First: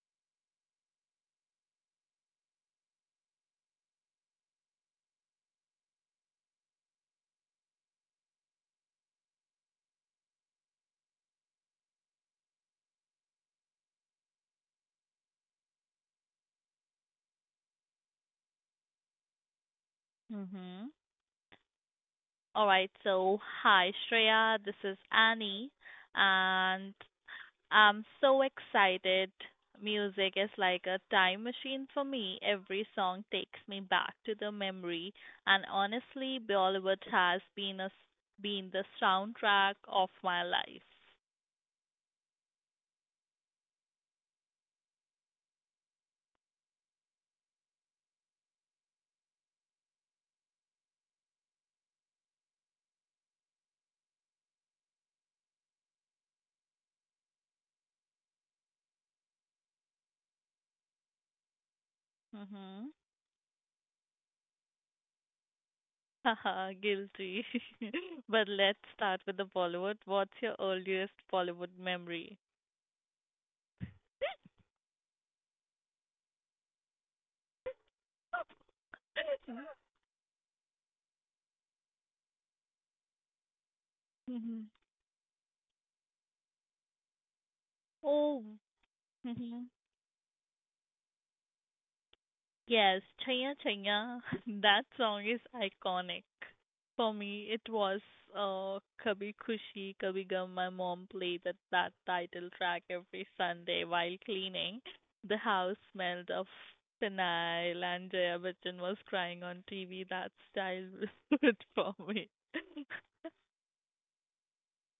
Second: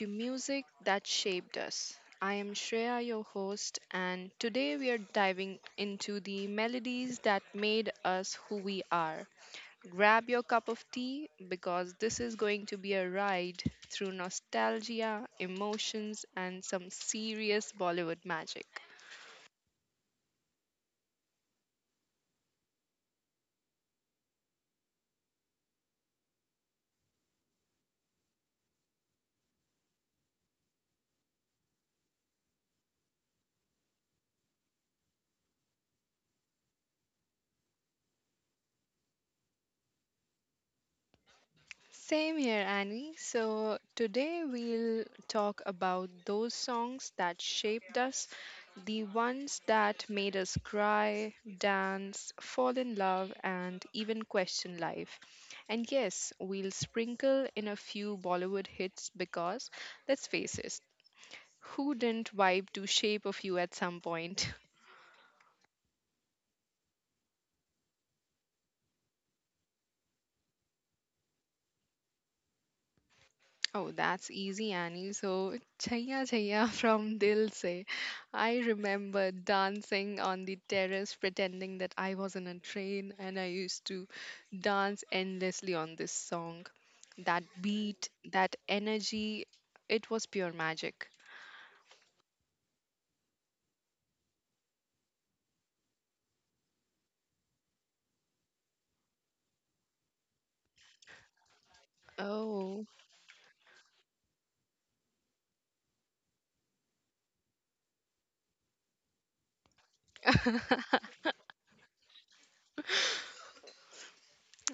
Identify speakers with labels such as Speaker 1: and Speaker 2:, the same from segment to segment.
Speaker 1: to Music That Shaped Us. I am Shreya, your host, and today we are diving into the melodies that made us who we are. Grab your cup of tea because this is going to be a ride through nostalgia, emotions, and some serious Bollywood magic.
Speaker 2: Mm-hmm. All right. So, hi, Shreya. This is Annie, and I'm so excited. Music is like a time machine for me. Every song takes me back to the memory, and honestly, Bollywood has been the soundtrack of my life.
Speaker 1: Same here, Annie. So, today we'll talk about those songs that shaped us, the ones that made us cry, dance, fall in love, and even question life. And yes, we'll sprinkle in a few Bollywood hits because, let's face it, who didn't
Speaker 2: Mm-hmm.
Speaker 1: vibe to Shape of You at some point?
Speaker 2: Haha, guilty. But let's start with the Bollywood. What's your earliest Bollywood memory?
Speaker 1: Oh, that's easy, Annie. So, Chaya Chaya from Dil Se. I remember dancing on the terrace, pretending that I was in a train, and I used to
Speaker 2: Mm-hmm.
Speaker 1: dance endlessly on this song. That beat,
Speaker 2: Oh.
Speaker 1: that
Speaker 2: Mm-hmm.
Speaker 1: energy, it was pure magic.
Speaker 2: Yes, Chaya Chaya, that song is iconic. For me, it was uh, Kabhi Khushi Kabhi Gum. My mom played that title track
Speaker 1: Oh,
Speaker 2: every Sunday while cleaning. The house smelled of phenyl, and Jaya Bachchan was crying on TV. That's childhood for me.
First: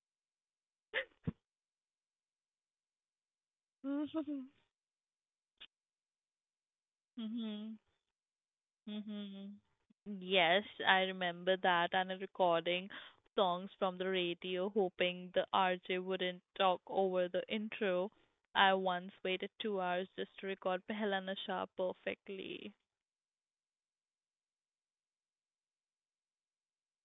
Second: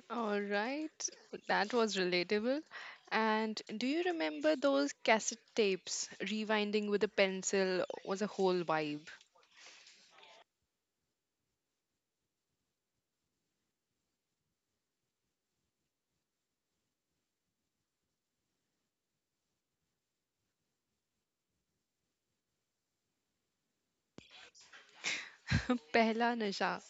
Speaker 1: all right. That was relatable. And do you remember those cassette tapes? Rewinding with a
Speaker 2: hmm
Speaker 1: pencil was a whole vibe.
Speaker 2: Mhm. Yes, I remember that and a recording songs from the radio hoping the RJ wouldn't talk over the intro. I once waited 2 hours just to record Pehla Nasha perfectly.
Speaker 1: Pehla Nasha.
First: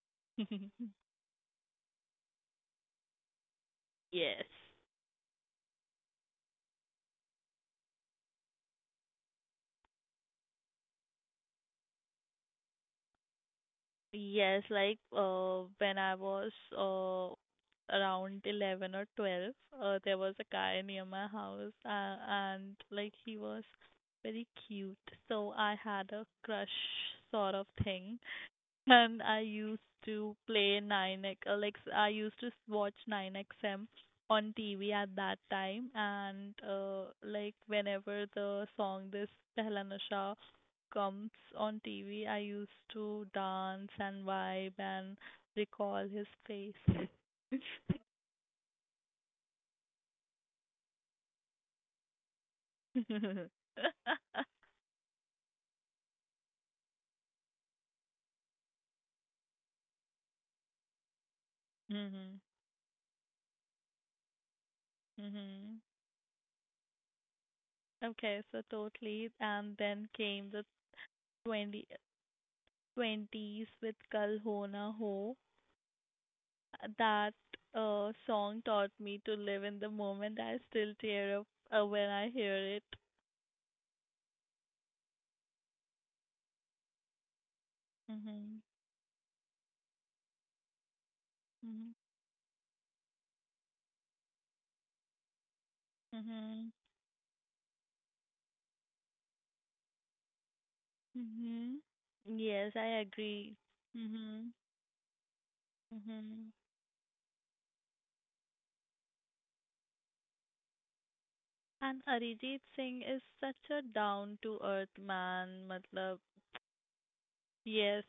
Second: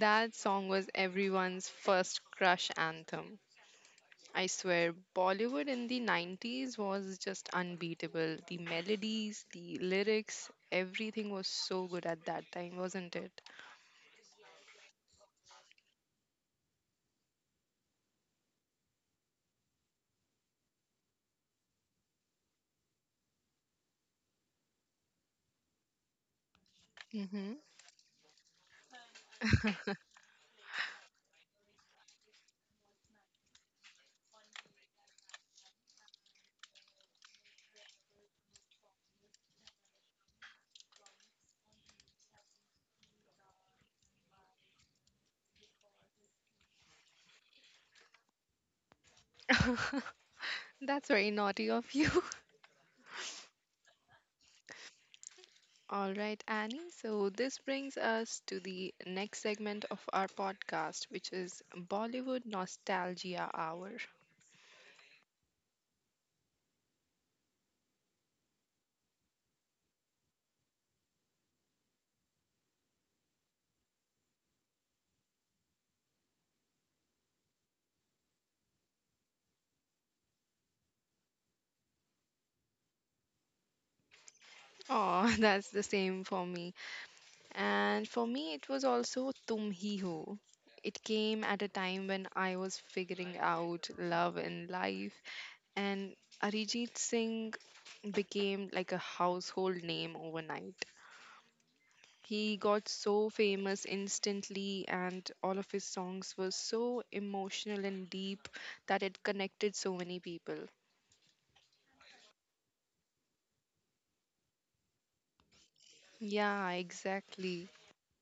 Speaker 1: That song was everyone's first crush anthem.
Speaker 2: Yes.
Speaker 1: I swear, Bollywood in the 90s was just unbeatable. The melodies, the lyrics, everything was so good at that time, wasn't it?
Speaker 2: Yes, like when I was around 11 or 12, there was a guy near my house, and like he was very cute, so I had a crush
Speaker 1: Hmm.
Speaker 2: sort of thing. And I used to play 9X, like I used to watch 9XM on TV at that time. And like whenever the song this Pehla Nasha comes on TV, I used to dance and vibe and recall his face.
Speaker 1: That's very naughty of you. All right, Annie. So, this brings us to the next segment of our podcast, which is
Speaker 2: Mhm.
Speaker 1: Bollywood Nostalgia Hour.
Speaker 2: Mhm. Okay, so totally. And then came the 2020s with Kal Ho Na Ho. That song taught me to live in the moment. I still tear up when I hear it.
Speaker 1: Oh, that's the same for me. And for me, it
Speaker 2: Mhm.
Speaker 1: was also Tum Hi Ho. It came at a time
Speaker 2: Mhm.
Speaker 1: when I was figuring out love and life, and
Speaker 2: Mhm.
Speaker 1: Arijit Singh became like a household name overnight.
Speaker 2: Mhm.
Speaker 1: He got
Speaker 2: Yes, I
Speaker 1: so
Speaker 2: agree.
Speaker 1: famous
Speaker 2: Mhm.
Speaker 1: instantly, and all of his songs were
Speaker 2: Mhm.
Speaker 1: so emotional and deep that it connected so many people.
Speaker 2: And Arijit Singh is such a down to earth man. Matlab,
Speaker 1: Yeah, exactly.
Speaker 2: yes,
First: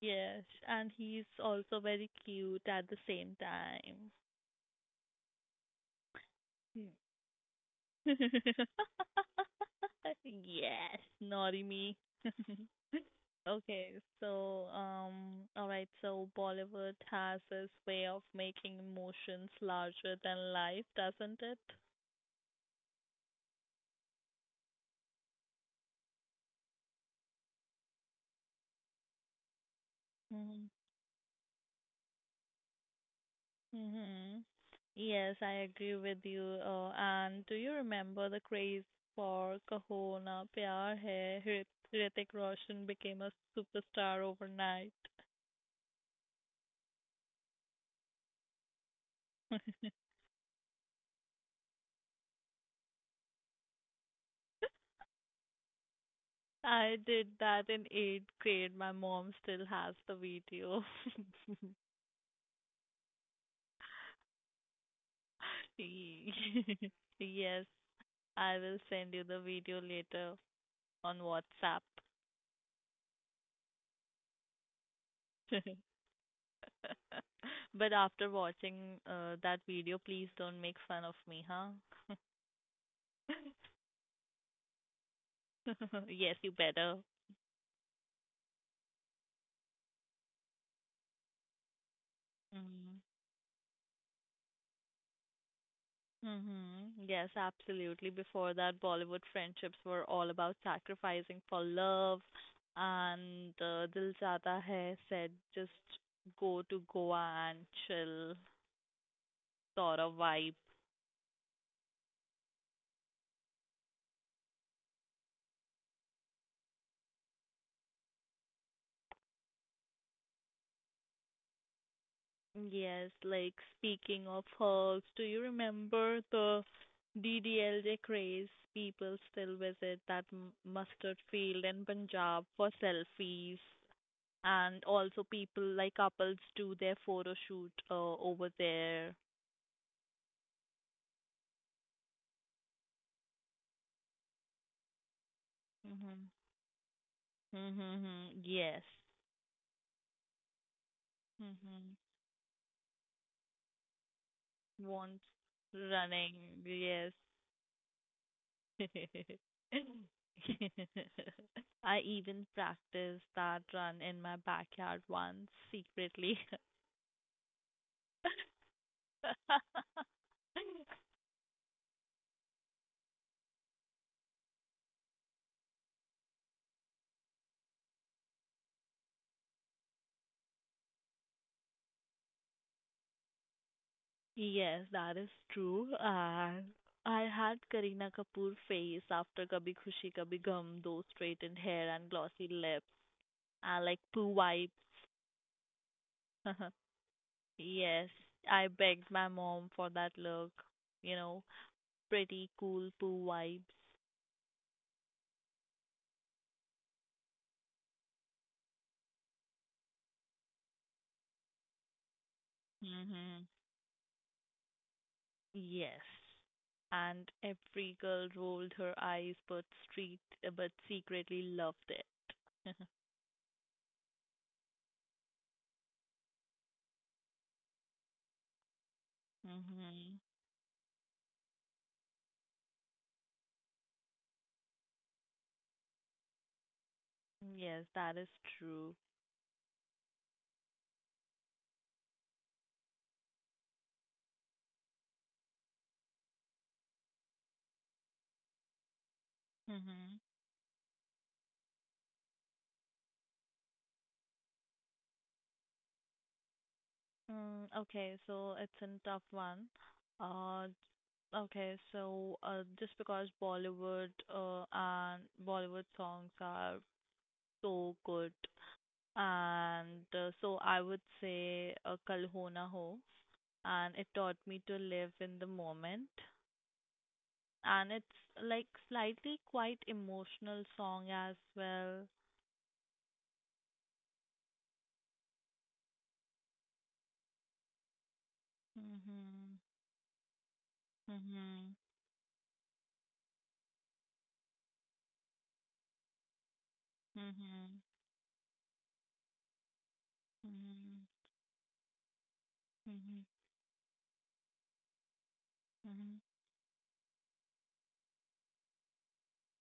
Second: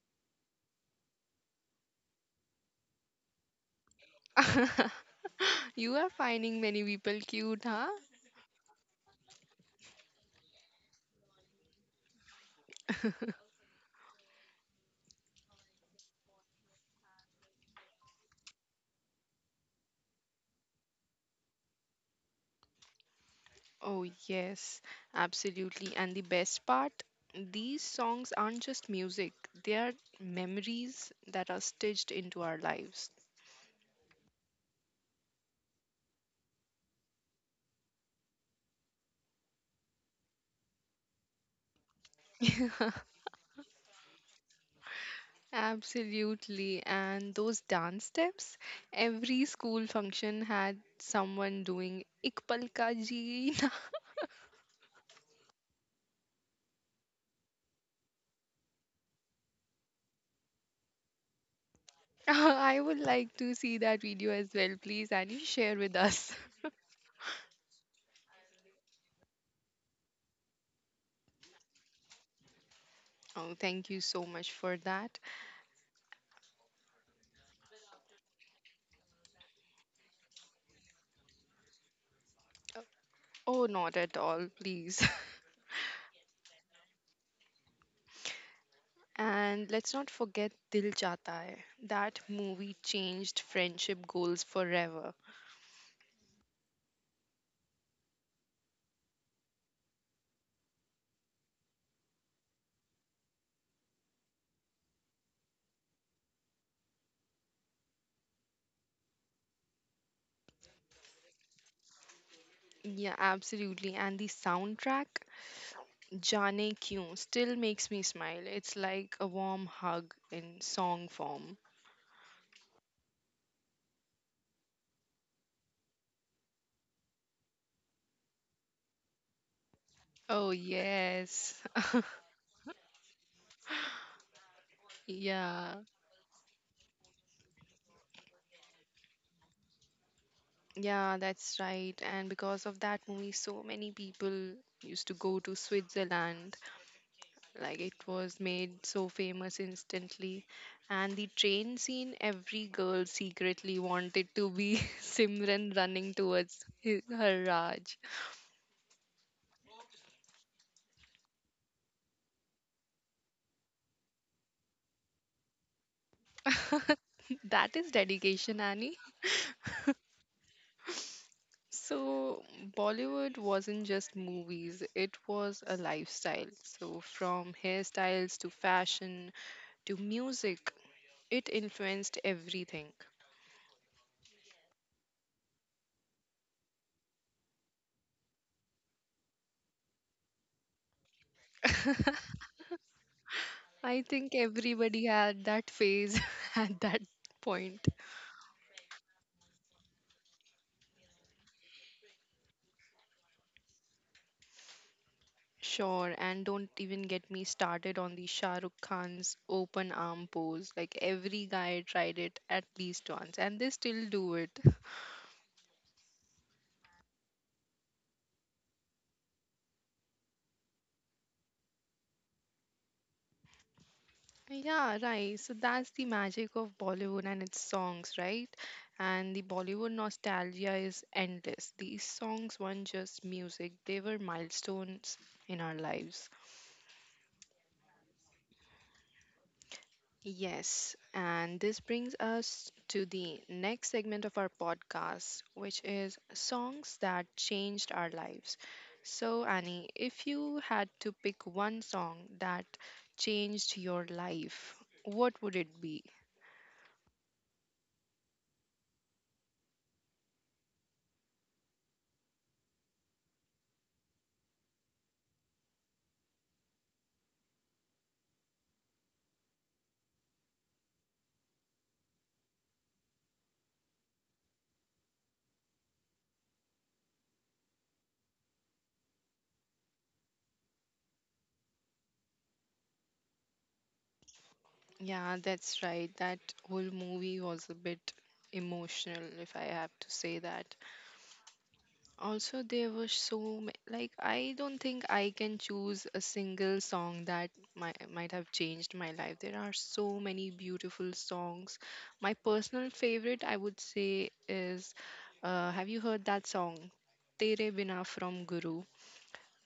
Speaker 2: yes. And he's also very cute at the same time.
Speaker 1: You are finding many
Speaker 2: Yeah.
Speaker 1: people cute, huh?
Speaker 2: Yes, naughty me. Okay, so all right, so Bollywood has this way of making emotions larger than life, doesn't it?
Speaker 1: Oh, yes, absolutely. And the best part, these songs aren't just music, they are
Speaker 2: Mm-hmm.
Speaker 1: memories that are stitched into our lives.
Speaker 2: Mm-hmm. Yes, I agree with you. And do you remember the craze for Kaho Na Pyar Hai? Hrithik Roshan became a superstar overnight.
Speaker 1: Absolutely. And those dance steps, every school function had someone doing Ikpal ka Jeena.
Speaker 2: I did that in 8th grade. My mom still has the video.
Speaker 1: I would like to see that video as well, please, and you share with
Speaker 2: Ye-
Speaker 1: us.
Speaker 2: Yes, I will send you the video later on WhatsApp.
Speaker 1: Oh, thank you so much for that.
Speaker 2: But after watching that video, please don't make fun of me, huh?
Speaker 1: Oh, not at all, please.
Speaker 2: Yes, you better.
Speaker 1: And let's not forget Dil Chahta Hai. That movie changed
Speaker 2: Mm.
Speaker 1: friendship goals forever.
Speaker 2: Mm-hmm. Yes, absolutely. Before that, Bollywood friendships were all about sacrificing for love, and Dil Chahta Hai said just go to Goa and chill sort of vibe.
Speaker 1: Yeah, absolutely. And the soundtrack, Jaane Kyun, still makes me smile. It's like a warm hug in song form.
Speaker 2: Yes, like speaking of hugs, do you remember the DDLJ craze? People still
Speaker 1: Oh,
Speaker 2: visit that
Speaker 1: yes.
Speaker 2: mustard field in Punjab for selfies. And
Speaker 1: Yeah,
Speaker 2: also people like couples do their photo shoot over there.
Speaker 1: yeah, that's right. And because of that movie, so many people used to go to Switzerland.
Speaker 2: Mhm.
Speaker 1: Like it was
Speaker 2: Mhm.
Speaker 1: made so
Speaker 2: Yes.
Speaker 1: famous instantly. And the train scene,
Speaker 2: Mhm.
Speaker 1: every girl secretly wanted to be
Speaker 2: Want
Speaker 1: Simran running towards
Speaker 2: running.
Speaker 1: his, her
Speaker 2: Yes.
Speaker 1: Raj.
Speaker 2: I even practiced that run in my backyard once secretly.
Speaker 1: That is dedication, Annie. So, Bollywood wasn't just movies, it was a lifestyle. So, from hairstyles to fashion to music, it influenced everything.
Speaker 2: Yes, that is true. And I had Kareena Kapoor face after Kabhi Khushi Kabhi gham, those straightened hair and glossy lips, and
Speaker 1: I
Speaker 2: like
Speaker 1: think
Speaker 2: poo vibes.
Speaker 1: everybody had that phase at that point.
Speaker 2: Yes, I begged my mom for that look. You know, pretty cool poo vibes.
Speaker 1: Sure, and don't even get me started on the Shah Rukh Khan's open arm pose. Like every guy tried it at least
Speaker 2: Hmm
Speaker 1: once, and they still do it.
Speaker 2: Yes. And every girl rolled her eyes, but but secretly loved it.
Speaker 1: Yeah, right. So that's the magic of Bollywood and its songs, right? And the Bollywood
Speaker 2: hmm
Speaker 1: nostalgia is endless. These songs weren't just music, they were milestones in our lives.
Speaker 2: Yes, that is true.
Speaker 1: Yes, and this brings us to the next segment of our podcast, which is songs that changed our lives. So, Annie,
Speaker 2: Hmm
Speaker 1: if you had to pick one song that changed your life, what would it be?
Speaker 2: Mm, okay, so it's a tough one. Uh, okay, so just because Bollywood and Bollywood songs are so good, and so I would say Kal Ho Na Ho, and it taught me to live in the moment, and it's like slightly quite emotional song as well.
Speaker 1: Yeah, that's right. That whole movie was a bit emotional, if
Speaker 2: Mhm.
Speaker 1: I have to say that.
Speaker 2: Mhm.
Speaker 1: Also, there were like I don't think I can choose a single song that
Speaker 2: Mhm.
Speaker 1: might have changed my life. There are so many
Speaker 2: Mhm.
Speaker 1: beautiful songs. My personal
Speaker 2: Mhm.
Speaker 1: favorite, I would say, is have you heard
Speaker 2: Mhm.
Speaker 1: that song, "Tere Bina" from Guru?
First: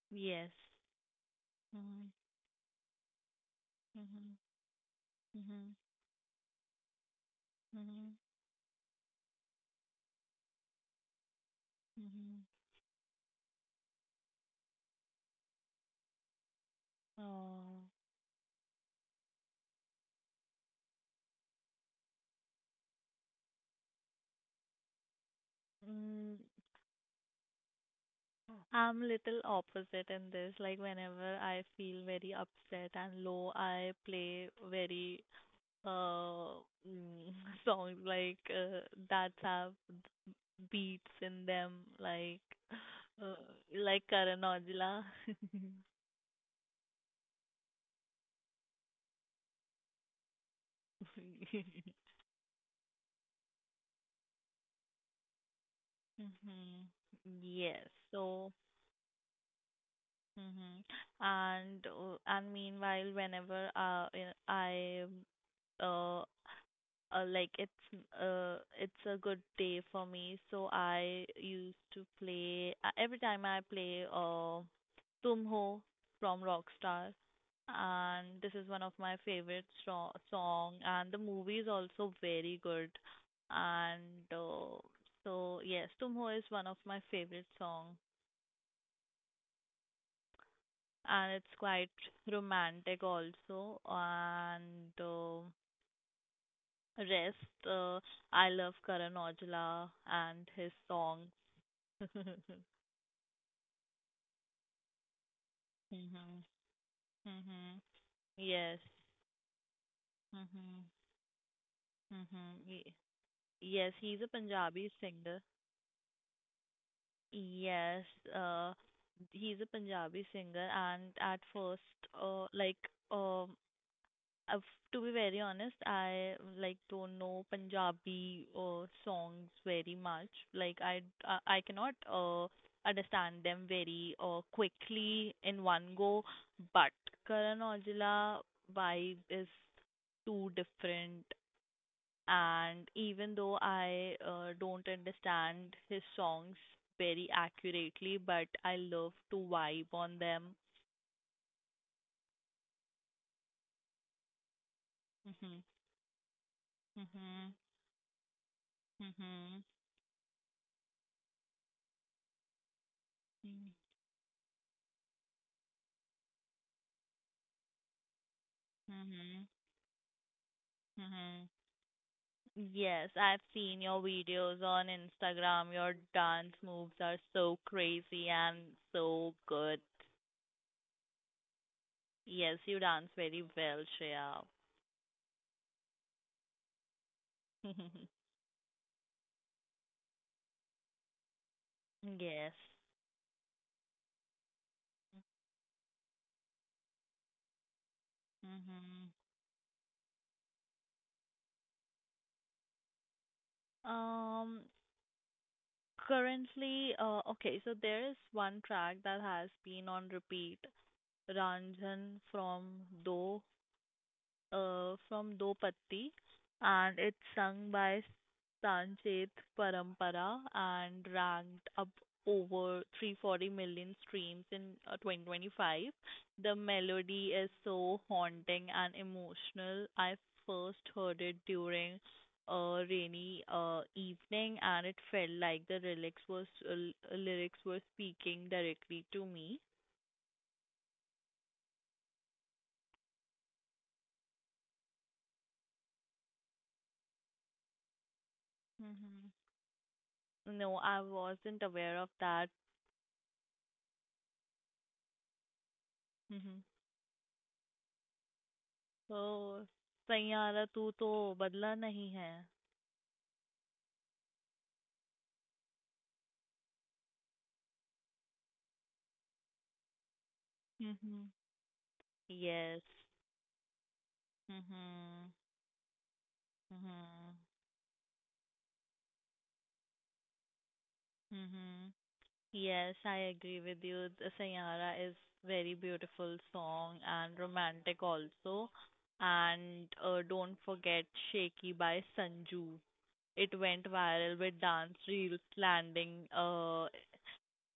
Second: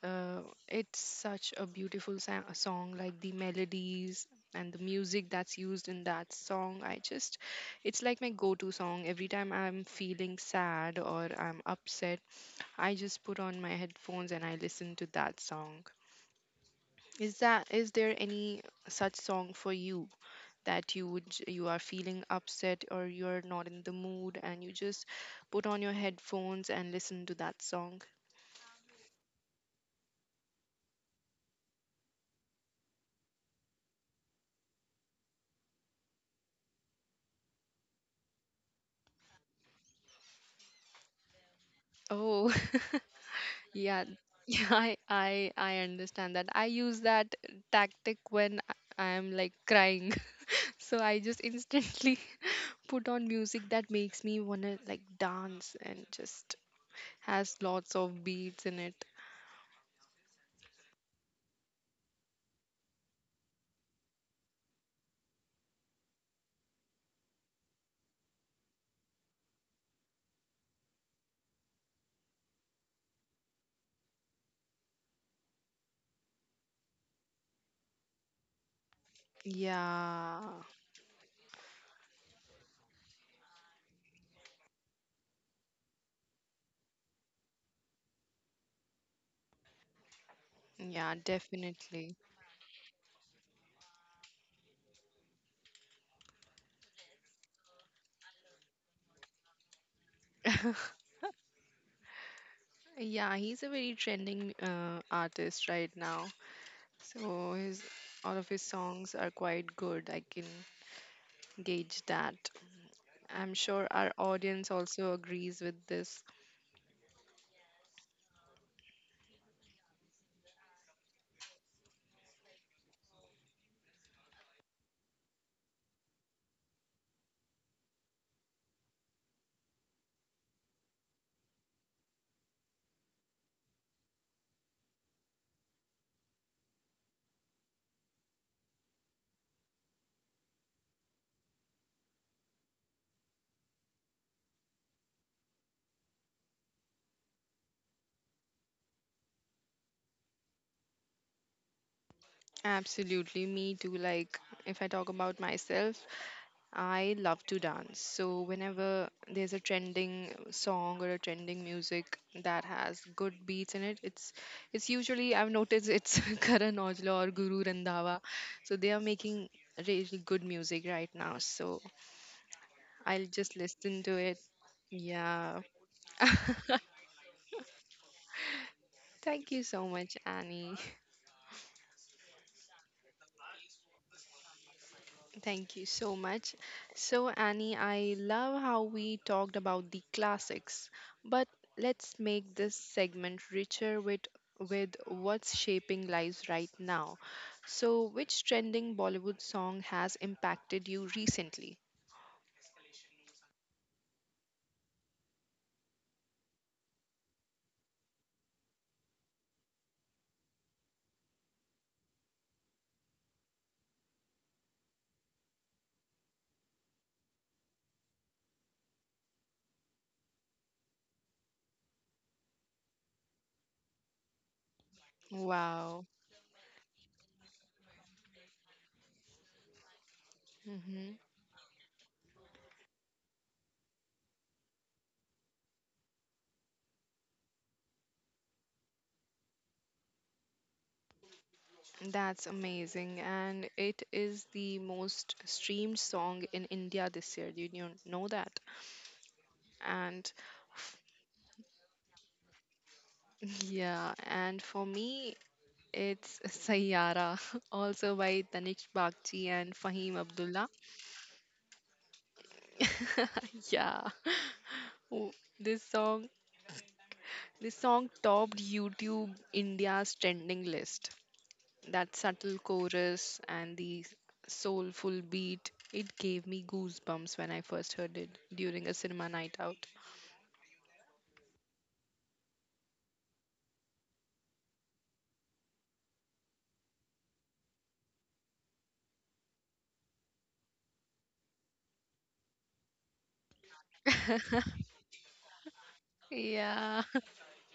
Speaker 1: Uh,
Speaker 2: Yes.
Speaker 1: it's such a
Speaker 2: Mm-hmm.
Speaker 1: beautiful a song. Like the melodies
Speaker 2: Mhm.
Speaker 1: and the music that's
Speaker 2: Mhm.
Speaker 1: used in that song, I just it's
Speaker 2: Mhm.
Speaker 1: like my go-to song every time I'm feeling sad or I'm upset.
Speaker 2: Mhm.
Speaker 1: I just put on my headphones and I listen to that song. Is that
Speaker 2: Oh.
Speaker 1: is there any such song for you that you would you are feeling upset or you're not in the mood and you just put on your
Speaker 2: Mm,
Speaker 1: headphones and listen to that song?
Speaker 2: I'm little opposite in this. Like whenever I feel very upset and low, I play very uh mm, songs like that have beats in them,
Speaker 1: Oh,
Speaker 2: uh, like
Speaker 1: yeah.
Speaker 2: Karan
Speaker 1: Yeah,
Speaker 2: Aujla.
Speaker 1: I understand that. I use that tactic when I am like crying. So I just instantly put on music that makes me wanna like dance and just
Speaker 2: Mhm.
Speaker 1: has
Speaker 2: Yes.
Speaker 1: lots of
Speaker 2: So
Speaker 1: beats in it.
Speaker 2: Mhm. And meanwhile, whenever I, uh, like it's a good day for me, so I used to play every time I play Tum Ho from Rockstar, and this is one of my favorite
Speaker 1: Yeah,
Speaker 2: song, and the movie is also very good, and uh, so yes, Tum Ho is one of my favorite song.
Speaker 1: yeah,
Speaker 2: And it's quite
Speaker 1: definitely.
Speaker 2: romantic also. And rest, uh, I love Karan Aujla and his songs.
Speaker 1: Yeah, he's a very trending artist right now.
Speaker 2: Mhm.
Speaker 1: So
Speaker 2: Mhm.
Speaker 1: his all of his
Speaker 2: Yes.
Speaker 1: songs are quite good. I can
Speaker 2: Mhm.
Speaker 1: gauge that.
Speaker 2: Mhm.
Speaker 1: I'm sure
Speaker 2: Yes,
Speaker 1: our
Speaker 2: he's a
Speaker 1: audience
Speaker 2: Punjabi
Speaker 1: also
Speaker 2: singer.
Speaker 1: agrees with this.
Speaker 2: Yes, uh, he's a Punjabi singer, and at first, uh, like, um, Uh, to be very honest, I like don't know Punjabi songs very much. Like I cannot understand them very quickly in one go. But Karan Aujla vibe is too different, and even though I don't understand his songs very accurately, but I love to vibe on them.
Speaker 1: Absolutely, me too. Like if I talk about
Speaker 2: Mhm.
Speaker 1: myself, I love
Speaker 2: Mhm.
Speaker 1: to dance. So whenever there's a
Speaker 2: Mhm.
Speaker 1: trending song or a trending music that has good
Speaker 2: Mhm.
Speaker 1: beats in it, it's usually I've noticed it's Karan Aujla or Guru Randhawa. So they are
Speaker 2: Mhm.
Speaker 1: making really good music right
Speaker 2: Mhm.
Speaker 1: now. So
Speaker 2: Yes,
Speaker 1: I'll
Speaker 2: I've
Speaker 1: just
Speaker 2: seen your
Speaker 1: listen to it.
Speaker 2: videos on
Speaker 1: Yeah.
Speaker 2: Instagram. Your dance moves are so crazy and so
Speaker 1: Thank you
Speaker 2: good.
Speaker 1: so much, Annie.
Speaker 2: Yes, you dance very well, Shreya.
Speaker 1: Thank you so much. So, Annie, I love how we talked about the classics, but let's
Speaker 2: Yes.
Speaker 1: make this segment richer with what's shaping lives right now. So, which trending
Speaker 2: Mhm.
Speaker 1: Bollywood song has impacted you recently?
Speaker 2: Um, Currently, okay, so there is one track that has been on repeat, Ranjan Do from Do Patti, and it's sung by Sancheth Parampara and ranked up over 340 million streams in 2025.
Speaker 1: Wow.
Speaker 2: The melody is so haunting and emotional. I first
Speaker 1: Hmm.
Speaker 2: heard it during a rainy evening, and it felt like the lyrics was lyrics were speaking directly to me.
Speaker 1: That's amazing. And it is the most streamed song in India this year. Did you know that?
Speaker 2: Mm-hmm.
Speaker 1: And
Speaker 2: No, I wasn't aware of that.
Speaker 1: yeah, and for me, it's
Speaker 2: Hmm
Speaker 1: Sayara, also by Tanish
Speaker 2: तो
Speaker 1: Bakhchi and Fahim
Speaker 2: Saiyaara
Speaker 1: Abdullah.
Speaker 2: तू तो बदला नहीं है.
Speaker 1: Yeah. Oh, This song this song topped YouTube India's trending list.
Speaker 2: Mm-hmm.
Speaker 1: That subtle
Speaker 2: Yes.
Speaker 1: chorus and the soulful
Speaker 2: mm
Speaker 1: beat, it gave me goosebumps when I first heard it during a cinema night out.
Speaker 2: Yes, I agree with you. The Sayara is very beautiful song and romantic also. And don't forget Shaky by Sanju. It went viral with dance reels landing uh,
Speaker 1: Yeah,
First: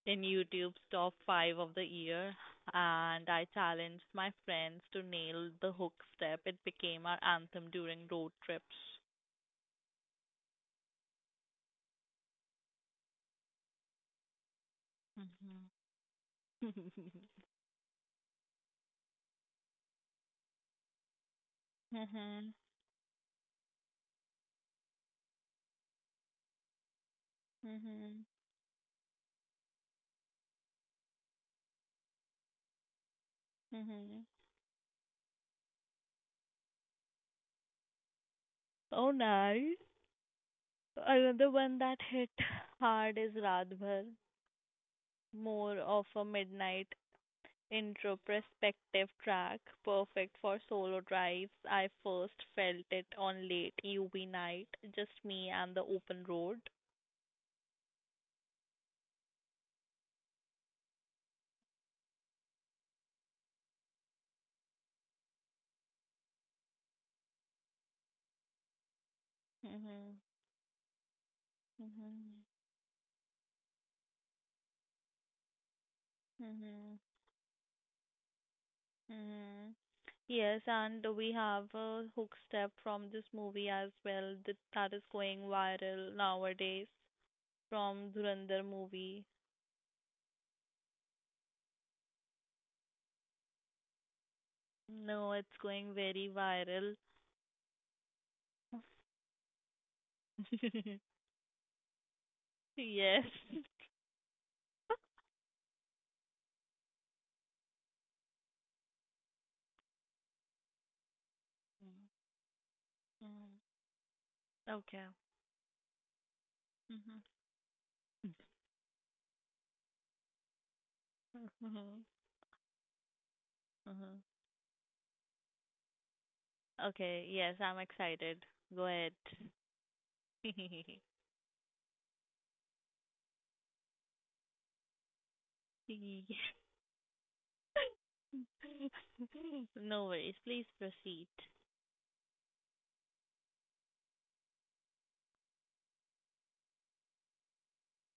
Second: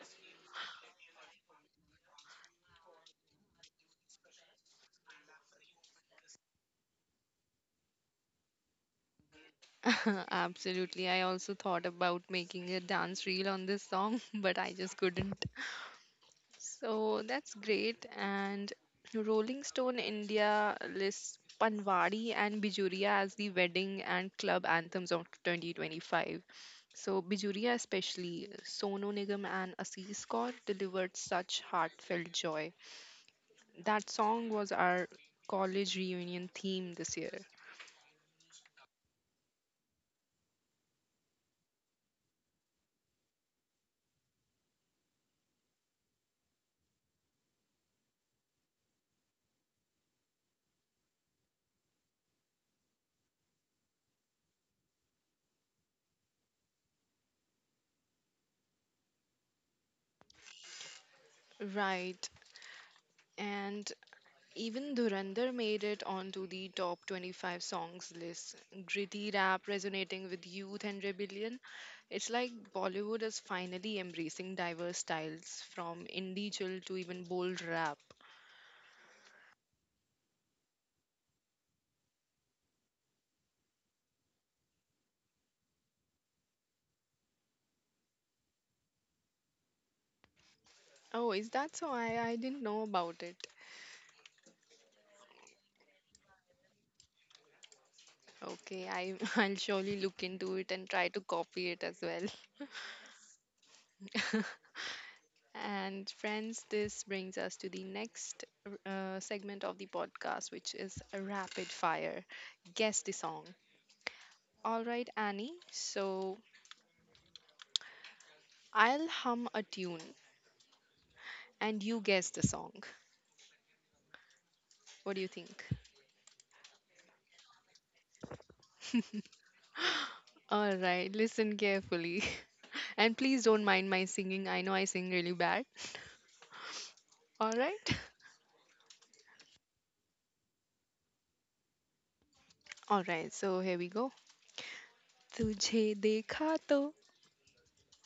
Speaker 2: in YouTube's top 5 of the year, and I challenged my friends to nail the hook step. It became our anthem during road trips.
Speaker 1: absolutely. I also thought about making a dance reel on this song, but I just couldn't.
Speaker 2: Mhm.
Speaker 1: So that's great. And Rolling Stone India lists Panwadi
Speaker 2: Mhm.
Speaker 1: and Bijuria as the wedding and club anthems of 2025. So Bijuria
Speaker 2: Mhm.
Speaker 1: especially, Sonu Nigam and Assis Kaur delivered such heartfelt joy. That
Speaker 2: Mhm.
Speaker 1: song was our college reunion theme this year.
Speaker 2: Oh, nice. Another one that hit hard is Radhbhar, more of a midnight introspective track, perfect for solo drives. I first felt it on late UV night, just me and the open road.
Speaker 1: Right. And even Dhurandhar made it onto the top 25 songs list. Gritty rap
Speaker 2: Mhm.
Speaker 1: resonating with youth and rebellion. It's
Speaker 2: Mhm.
Speaker 1: like Bollywood is finally embracing diverse styles from indie chill to
Speaker 2: Mhm.
Speaker 1: even bold rap.
Speaker 2: Mhm. Yes, and we have a hook step from this movie as well that is going viral nowadays from Dhurandhar movie.
Speaker 1: Oh, is that so? I didn't know about it.
Speaker 2: No, it's going very viral.
Speaker 1: Okay, I'll surely look into it and try to copy it as well.
Speaker 2: Yes.
Speaker 1: And friends, this brings us to the next segment of the podcast, which is Rapid
Speaker 2: Mm,
Speaker 1: Fire. Guess the song.
Speaker 2: mm.
Speaker 1: All
Speaker 2: Okay.
Speaker 1: right, Annie. So
Speaker 2: Mhm.
Speaker 1: I'll hum a tune and you
Speaker 2: Mhm.
Speaker 1: guess the song.
Speaker 2: Mhm.
Speaker 1: What do you think?
Speaker 2: Okay, yes, I'm excited. Go ahead.
Speaker 1: All right, listen carefully. And please don't mind my singing. I know I sing really bad.
Speaker 2: Yeah.
Speaker 1: All right?
Speaker 2: No worries. Please proceed.
Speaker 1: All right, so here we go. तुझे देखा तो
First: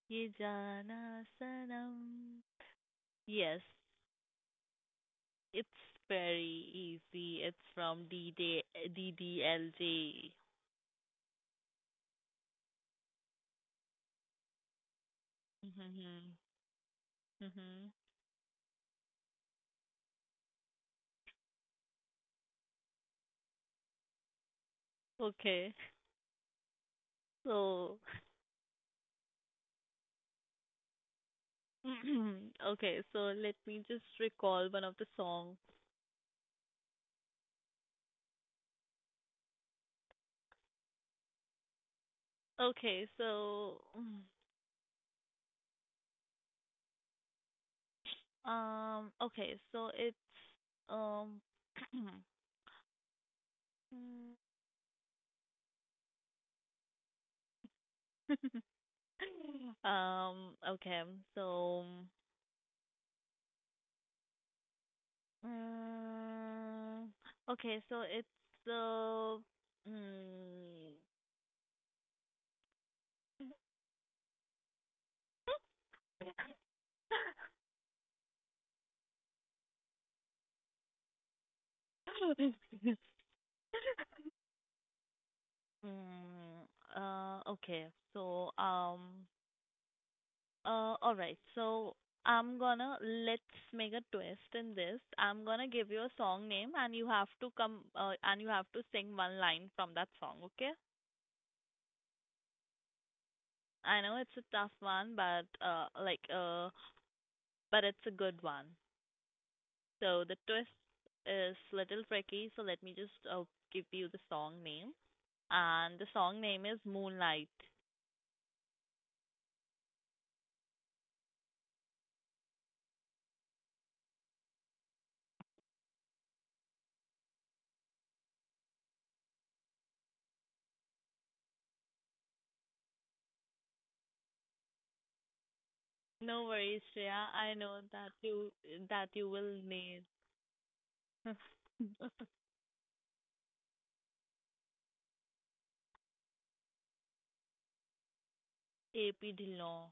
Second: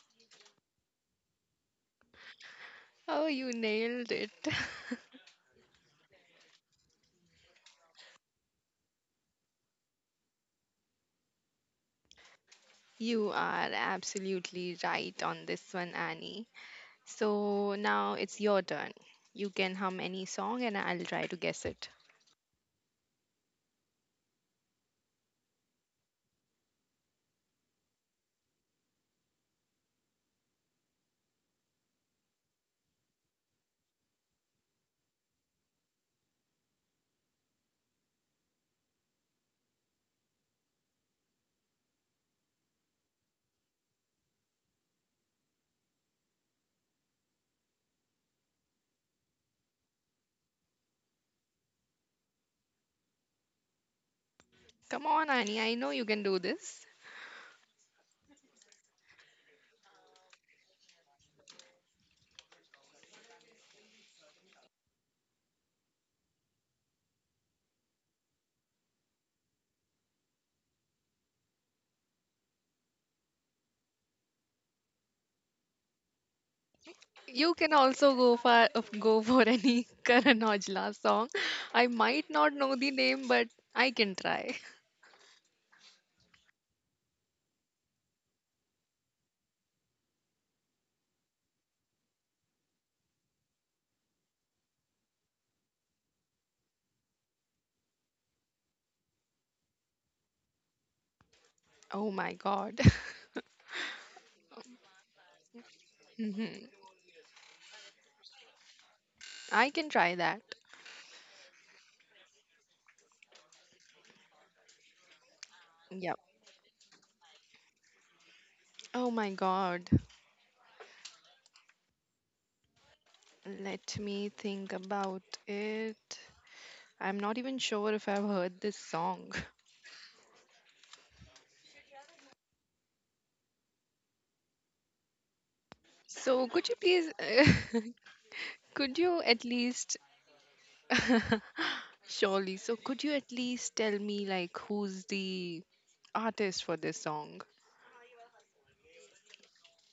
Speaker 2: Ye Jana Sanam.
Speaker 1: Oh, you
Speaker 2: Yes,
Speaker 1: nailed it.
Speaker 2: it's very easy. It's from DD.
Speaker 1: You are absolutely right on this one,
Speaker 2: Hmm
Speaker 1: Annie. So
Speaker 2: hmm
Speaker 1: now it's your turn. You can hum any song and I'll try to guess it.
Speaker 2: Okay. So, okay, so let me just recall one of the songs. Okay, so okay, so it's um
Speaker 1: Come on, Annie, I know you can do this.
Speaker 2: Okay, so, mm, okay, so it's the, mm,
Speaker 1: You can also go for any Karan Aujla song. I might not know the name, but I can try.
Speaker 2: mm, okay, so, um, all right, so I'm gonna, let's make a twist in this. I'm gonna give you a song name and you have to sing one line from that song, okay?
Speaker 1: Oh my god.
Speaker 2: I know it's a tough one,
Speaker 1: Mhm.
Speaker 2: but it's a good one.
Speaker 1: I can try
Speaker 2: So
Speaker 1: that.
Speaker 2: the twist is little tricky, so let me just give you the song name. And
Speaker 1: Yep.
Speaker 2: the song name is Moonlight.
Speaker 1: Oh my god. Let me think about it. I'm not even sure if I've heard this song. So
Speaker 2: No
Speaker 1: could you
Speaker 2: worries,
Speaker 1: please
Speaker 2: Shreya. I know that you
Speaker 1: could
Speaker 2: that
Speaker 1: you
Speaker 2: you
Speaker 1: at
Speaker 2: will
Speaker 1: least
Speaker 2: nail.
Speaker 1: surely so could you at least tell me like who's the artist for this song?
Speaker 2: AP Dillon.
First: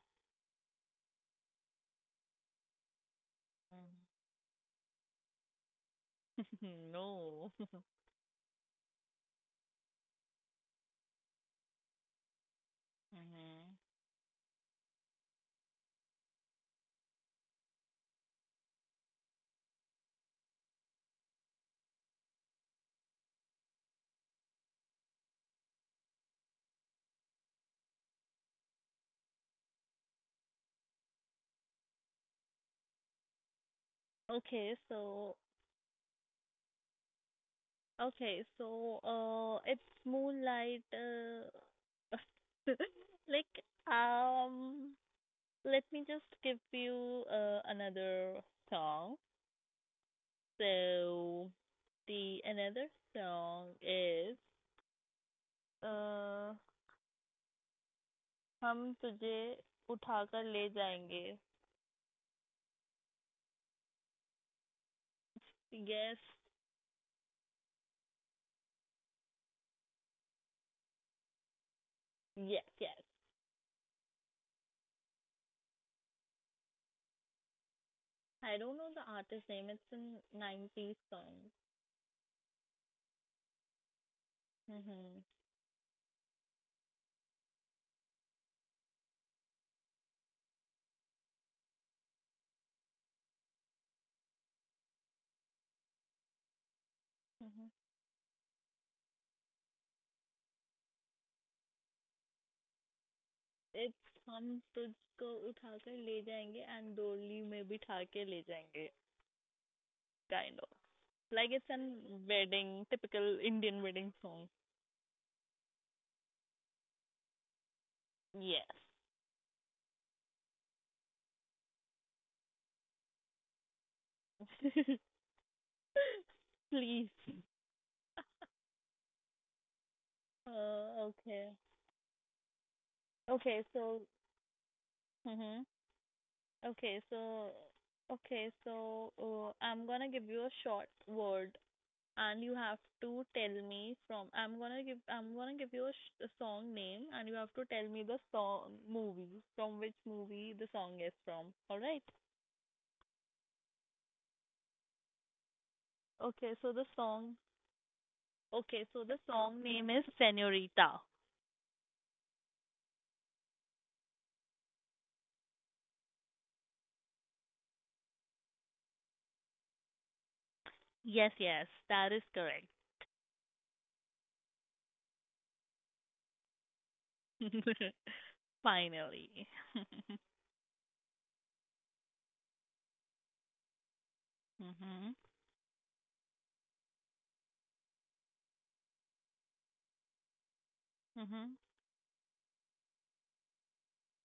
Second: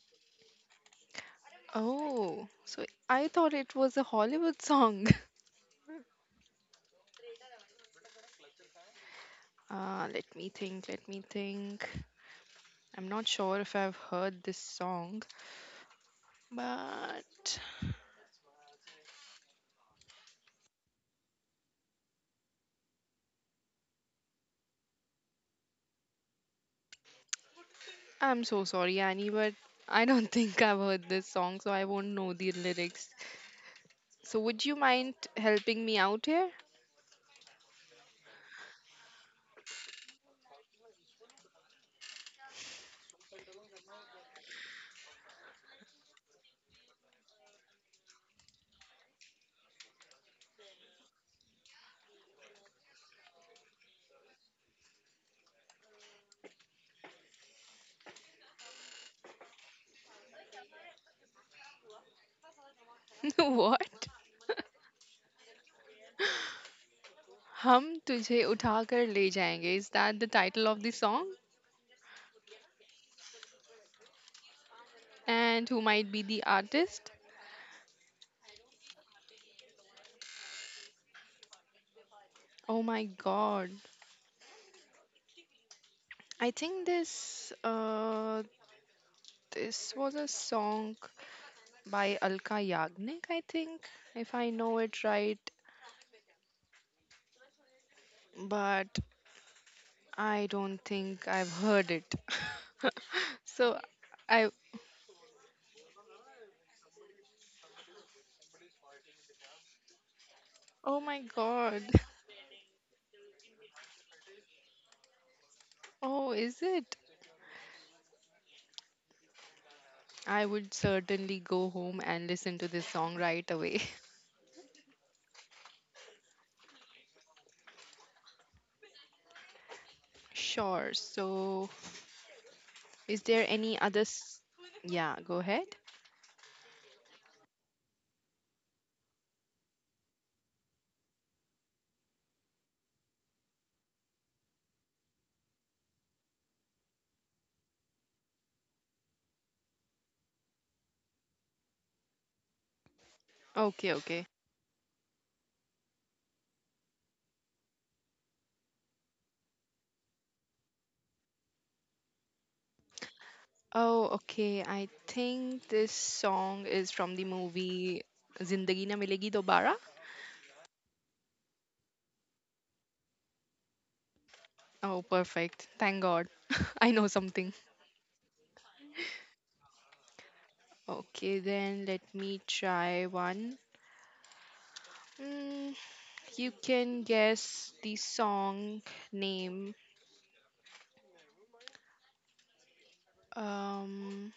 Speaker 1: Oh, so I thought it was a Hollywood song.
Speaker 2: No.
Speaker 1: Let me think, let me think. I'm not sure
Speaker 2: Mhm.
Speaker 1: if I've heard this song, but I'm so sorry, Annie, but I don't think I've heard this song, so I won't know the lyrics. So would you
Speaker 2: Okay,
Speaker 1: mind
Speaker 2: so
Speaker 1: helping me out here?
Speaker 2: okay, so it's Moonlight. Like um, let me just give you another song. So the another song is uh, हम तुझे उठाकर ले जाएंगे.
Speaker 1: What?
Speaker 2: Yes,
Speaker 1: Hum tujhe utha kar le jayenge. Is that the title of the song?
Speaker 2: yes, yes.
Speaker 1: And who might be the artist?
Speaker 2: I don't know the artist name. It's a 90s song.
Speaker 1: Oh my god.
Speaker 2: Mhm.
Speaker 1: I think this This was a song by Alka Yagnik, I think, if I know it right,
Speaker 2: Mhm.
Speaker 1: but I don't think I've heard it. so
Speaker 2: It's
Speaker 1: I,
Speaker 2: हम तुझको उठाकर ले जाएंगे and डोली में बिठा के ले जाएंगे. Kind of.
Speaker 1: oh my
Speaker 2: Like it's a
Speaker 1: god,
Speaker 2: wedding, typical Indian wedding song.
Speaker 1: oh, is it?
Speaker 2: Yes.
Speaker 1: I would certainly go home and listen to this song right away.
Speaker 2: Please.
Speaker 1: Sure,
Speaker 2: Okay.
Speaker 1: so is there
Speaker 2: Okay,
Speaker 1: any other? Yeah, go ahead.
Speaker 2: mhm. Okay, okay, so, I'm gonna give you a short word, and you have to tell me from. I'm gonna give you a, a song name, and you have to tell me the song movie from which movie the song is from. All right.
Speaker 1: Okay, okay.
Speaker 2: Okay, so the song. Okay, so the song name is Senorita.
Speaker 1: Oh, okay. I think this song is from the movie Zindagi Na Milegi Dobara.
Speaker 2: Yes, yes, that is correct.
Speaker 1: Oh, perfect. Thank God. I know something.
Speaker 2: Finally.
Speaker 1: Okay, then let me try one.
Speaker 2: mhm.
Speaker 1: Mm, you can guess the song name.
Speaker 2: Mhm.
Speaker 1: Um,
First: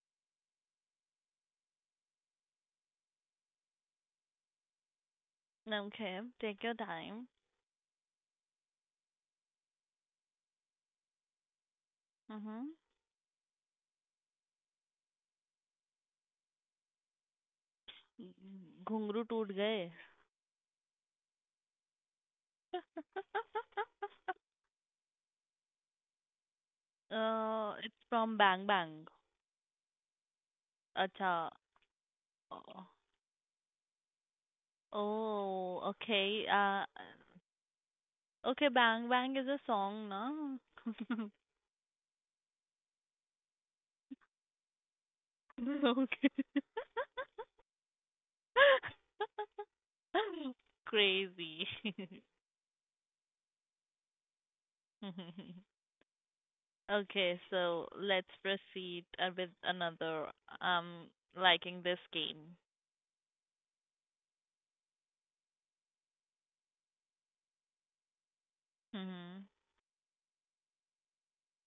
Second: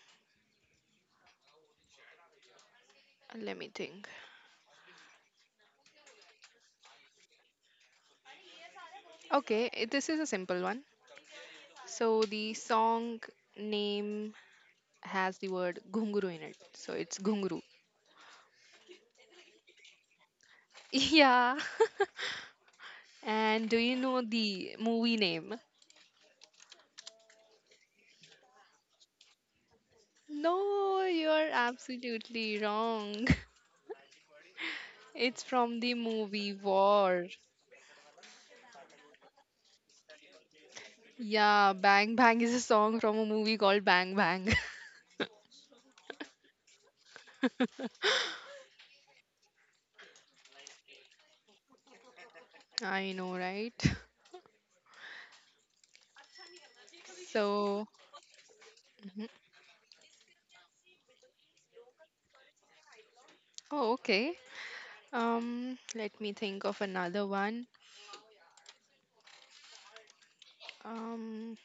Speaker 1: let me think.
Speaker 2: Okay, take your time.
Speaker 1: Okay, this is a simple one. So the
Speaker 2: Mhm.
Speaker 1: song name has the word gunguru in it. So it's gunguru.
Speaker 2: घुंगरू टूट गए.
Speaker 1: Yeah. And do you know the movie name?
Speaker 2: It's from Bang Bang.
Speaker 1: No,
Speaker 2: Acha.
Speaker 1: you're absolutely
Speaker 2: Oh,
Speaker 1: wrong. It's from
Speaker 2: oh,
Speaker 1: the
Speaker 2: okay.
Speaker 1: movie War.
Speaker 2: Okay, Bang Bang is a song, na.
Speaker 1: Yeah, Bang Bang is a song from a movie called Bang Bang.
Speaker 2: Okay. Crazy.
Speaker 1: I know, right?
Speaker 2: Okay,
Speaker 1: So,
Speaker 2: so let's proceed
Speaker 1: mhm.
Speaker 2: with another. Um, Liking this game.
Speaker 1: Oh, okay. Let me think of another one.
Speaker 2: Mhm.
Speaker 1: Um,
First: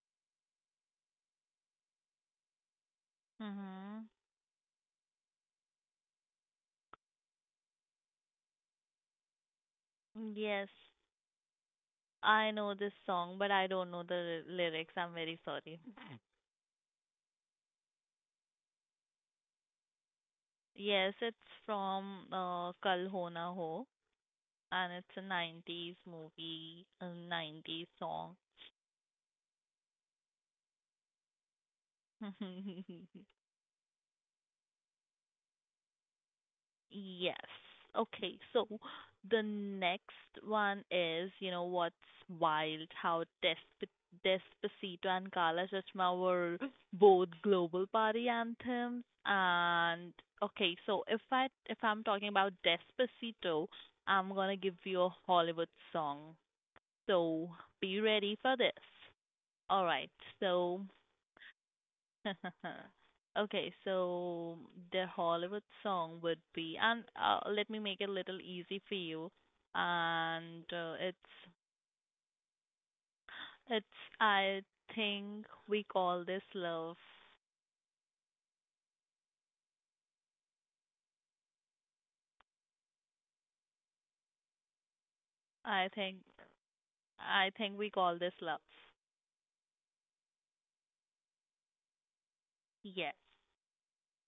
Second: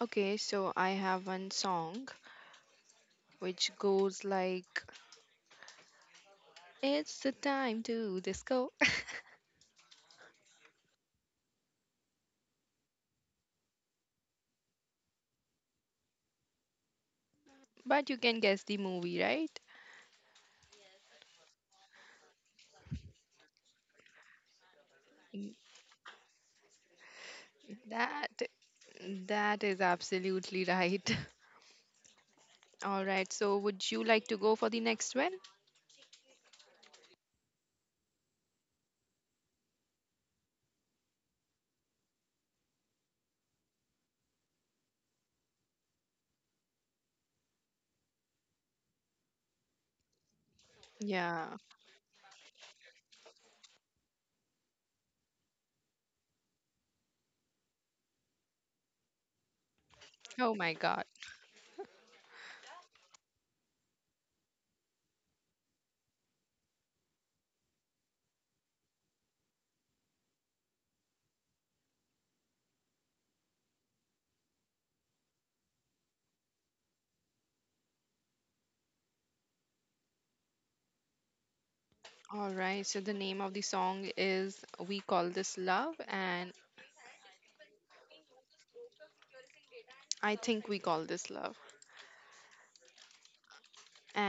Speaker 1: okay, so I have one song which
Speaker 2: Mhm.
Speaker 1: goes like, "It's the time to disco,"
Speaker 2: Yes, I know this song, but I don't know the lyrics. I'm very sorry.
Speaker 1: but you can guess the movie, right?
Speaker 2: Yes, it's from Kal Ho Na Ho, and it's a
Speaker 1: Mm,
Speaker 2: 90s movie, a 90s
Speaker 1: That
Speaker 2: song.
Speaker 1: that is absolutely right. All right, so would you like to go for the next one?
Speaker 2: Yes. Okay. So the next one is, you know, what's wild how Despacito and Kala Chashma were both global party anthems. And okay, so
Speaker 1: Yeah.
Speaker 2: if I'm talking about Despacito, I'm gonna give you a Hollywood song. So be ready for this. All right.
Speaker 1: Oh my
Speaker 2: So
Speaker 1: God.
Speaker 2: okay, so the Hollywood song would be, and let me make it a little easy for you. And it's I think we call this love.
Speaker 1: All right, so the name of the song is We Call This
Speaker 2: I
Speaker 1: Love,
Speaker 2: think
Speaker 1: and
Speaker 2: I think we call this love.
Speaker 1: I think we call this love.
Speaker 2: Yes.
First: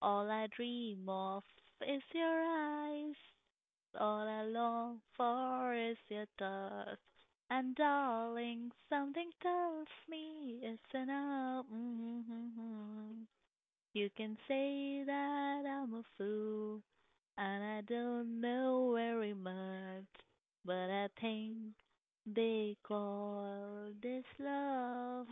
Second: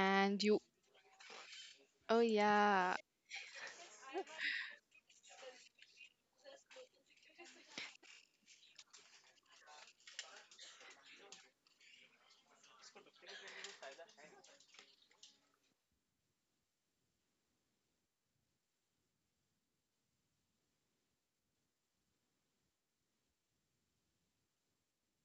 Speaker 2: All I
Speaker 1: you,
Speaker 2: dream of is
Speaker 1: oh
Speaker 2: your
Speaker 1: yeah,
Speaker 2: eyes, all I long for is your touch. And darling, something tells me it's enough. Mm-hmm. You can say that I'm a fool, and I don't know very much, but I think they call this love.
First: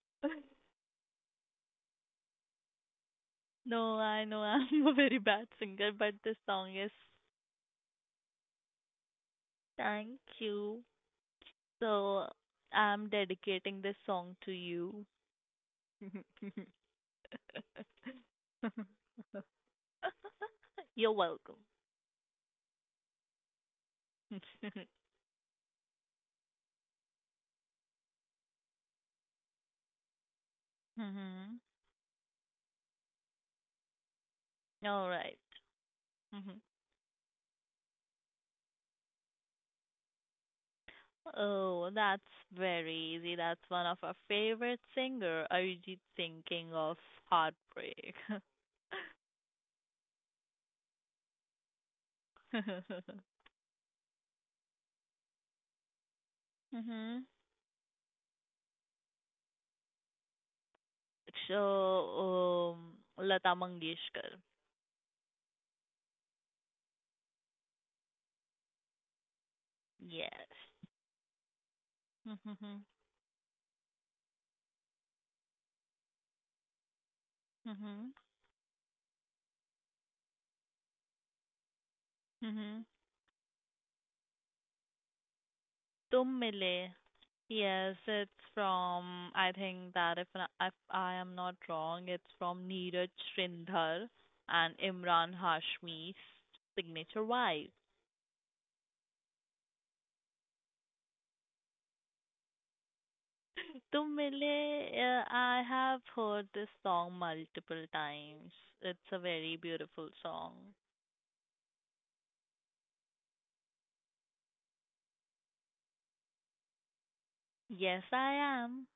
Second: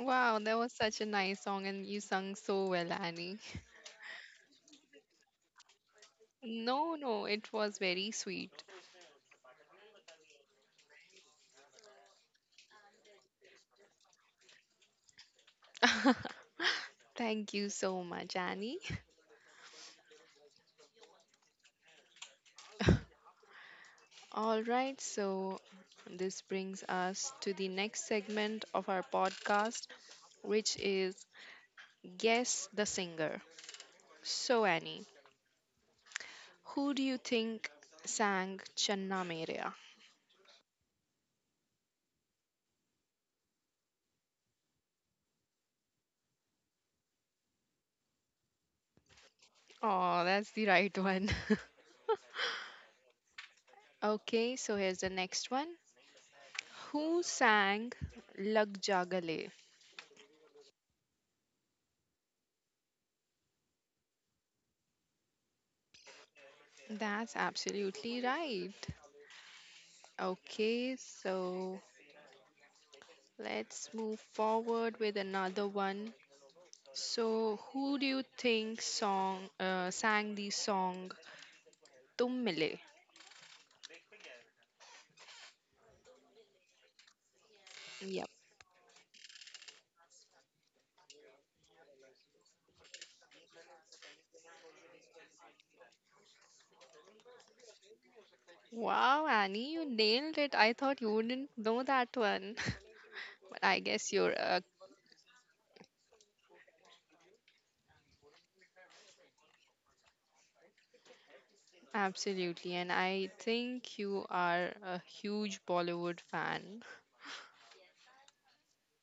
Speaker 1: wow, that was such a nice song, and you sung so well, Annie.
Speaker 2: No, I know I'm a very bad singer, but this song is
Speaker 1: No, no, it was very sweet.
Speaker 2: Thank You. So I'm dedicating this song to you.
Speaker 1: Thank you so much, Annie.
Speaker 2: You're welcome.
Speaker 1: All right, so this brings us to the next segment of our podcast, which is
Speaker 2: Mhm.
Speaker 1: Guess the Singer. So, Annie.
Speaker 2: All right. Mhm.
Speaker 1: Who do you think sang Channa Merea?
Speaker 2: Oh, that's very easy. That's one of our favorite singer, Arijit Singh, King of Heartbreak.
Speaker 1: Oh, that's the right one. Okay, so here's the next one. Who
Speaker 2: Mhm.
Speaker 1: sang Lag Ja Gale?
Speaker 2: So, Lata Mangeshkar.
Speaker 1: That's absolutely right.
Speaker 2: Yes.
Speaker 1: Okay, so let's move forward with another one. So, who do
Speaker 2: Mhm.
Speaker 1: you think song sang the song Tum Mile?
Speaker 2: Mhm. Tum Mile. Yes,
Speaker 1: Yep.
Speaker 2: it's from I think that if I am not wrong, it's from Neeraj Sridhar and Imran Hashmi's signature vibe.
Speaker 1: Wow, Annie, you nailed it. I thought you wouldn't know that one. But I guess
Speaker 2: Tum
Speaker 1: you're
Speaker 2: Mile,
Speaker 1: a
Speaker 2: I have heard this song multiple times. It's a very beautiful song.
Speaker 1: Absolutely, and I think you are a huge Bollywood fan.
Speaker 2: Yes, I am.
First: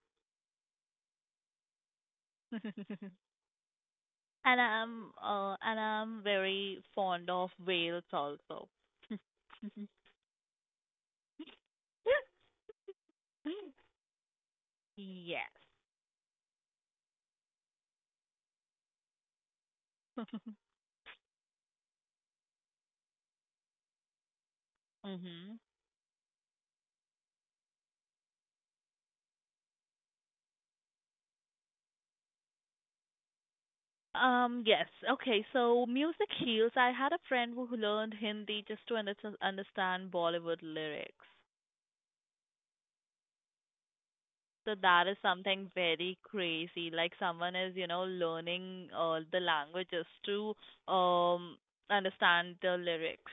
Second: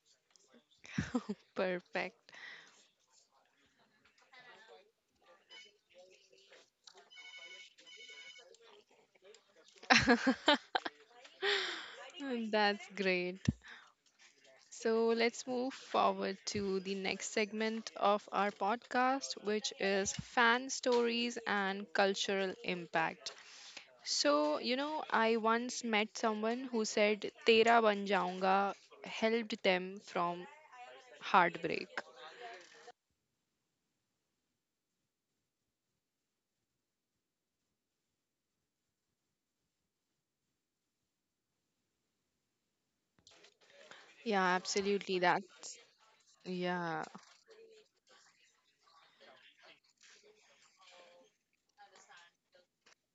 Speaker 1: Perfect.
Speaker 2: And I'm very fond of whales also.
Speaker 1: That's great. So let's
Speaker 2: Yes.
Speaker 1: move forward to the next segment of our podcast, which is fan stories and cultural impact. So, you know, I
Speaker 2: Mhm.
Speaker 1: once met someone who said Tera Ban Jaunga helped them from heartbreak.
Speaker 2: Yes. Okay, so music heals. I had a friend who learned Hindi just to understand Bollywood lyrics.
Speaker 1: Yeah,
Speaker 2: So that is
Speaker 1: absolutely.
Speaker 2: something
Speaker 1: That's,
Speaker 2: very crazy. Like
Speaker 1: yeah.
Speaker 2: someone is, you know, learning the language just to um understand the lyrics.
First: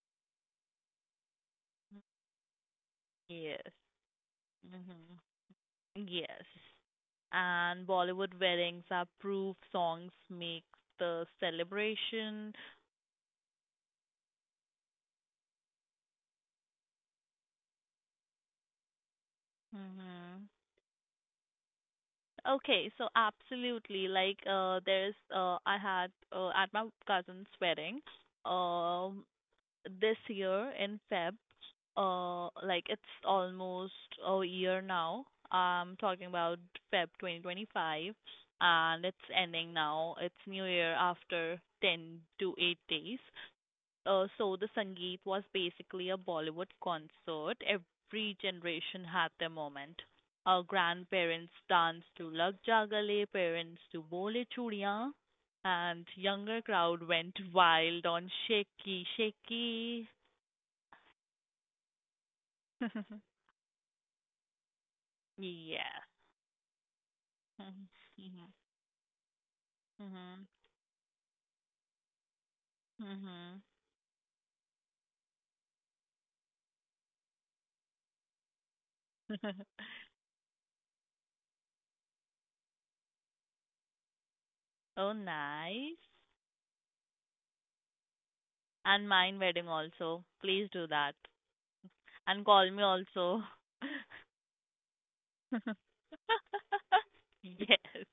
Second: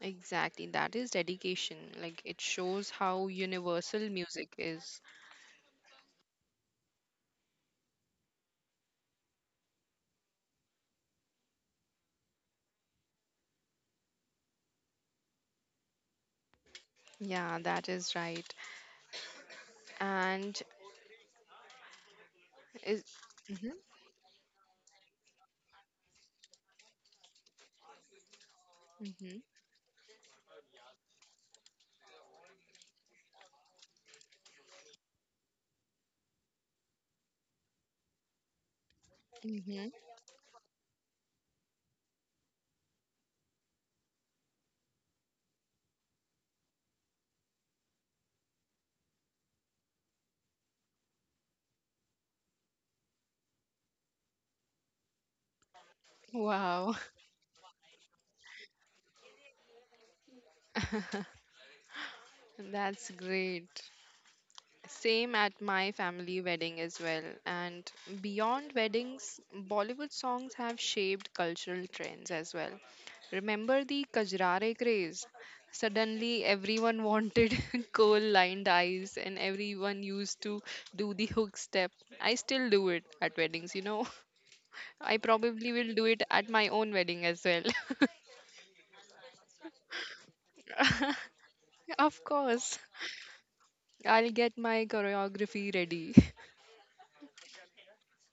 Speaker 1: Exactly, that is dedication. Like it shows how
Speaker 2: Yes.
Speaker 1: universal music is.
Speaker 2: Mhm. Yes. And Bollywood weddings are proof songs make the celebration.
Speaker 1: Yeah, that is right. And
Speaker 2: Mhm.
Speaker 1: is
Speaker 2: Okay, so
Speaker 1: mhm
Speaker 2: absolutely, like there's I had at my cousin's wedding, um,
Speaker 1: mhm
Speaker 2: this year in Feb, like it's almost a year now. I'm talking about Feb 2025, and it's ending
Speaker 1: mhm.
Speaker 2: now. It's New Year after 10 to 8 days so the Sangeet was basically a Bollywood concert. Every generation had their moment. Our grandparents danced to Lag Ja Gale, parents to Bole Chudiyan, and younger
Speaker 1: Wow,
Speaker 2: crowd went wild on Shaky Shaky.
Speaker 1: that's great. Same at my
Speaker 2: Yeah.
Speaker 1: family wedding as well. And
Speaker 2: Mhm,
Speaker 1: beyond weddings, Bollywood songs
Speaker 2: mhm,
Speaker 1: have shaped cultural trends as well.
Speaker 2: mhm, mhm.
Speaker 1: Remember the Kajrare craze? Suddenly, everyone wanted coal lined eyes, and everyone used to do the hook step. I still do it at weddings, you know. I
Speaker 2: Oh,
Speaker 1: probably will do
Speaker 2: nice.
Speaker 1: it at my own wedding as well.
Speaker 2: And mine wedding also. Please do that.
Speaker 1: Of
Speaker 2: And
Speaker 1: course,
Speaker 2: call me also.
Speaker 1: I'll get my choreography ready.
Speaker 2: Yes.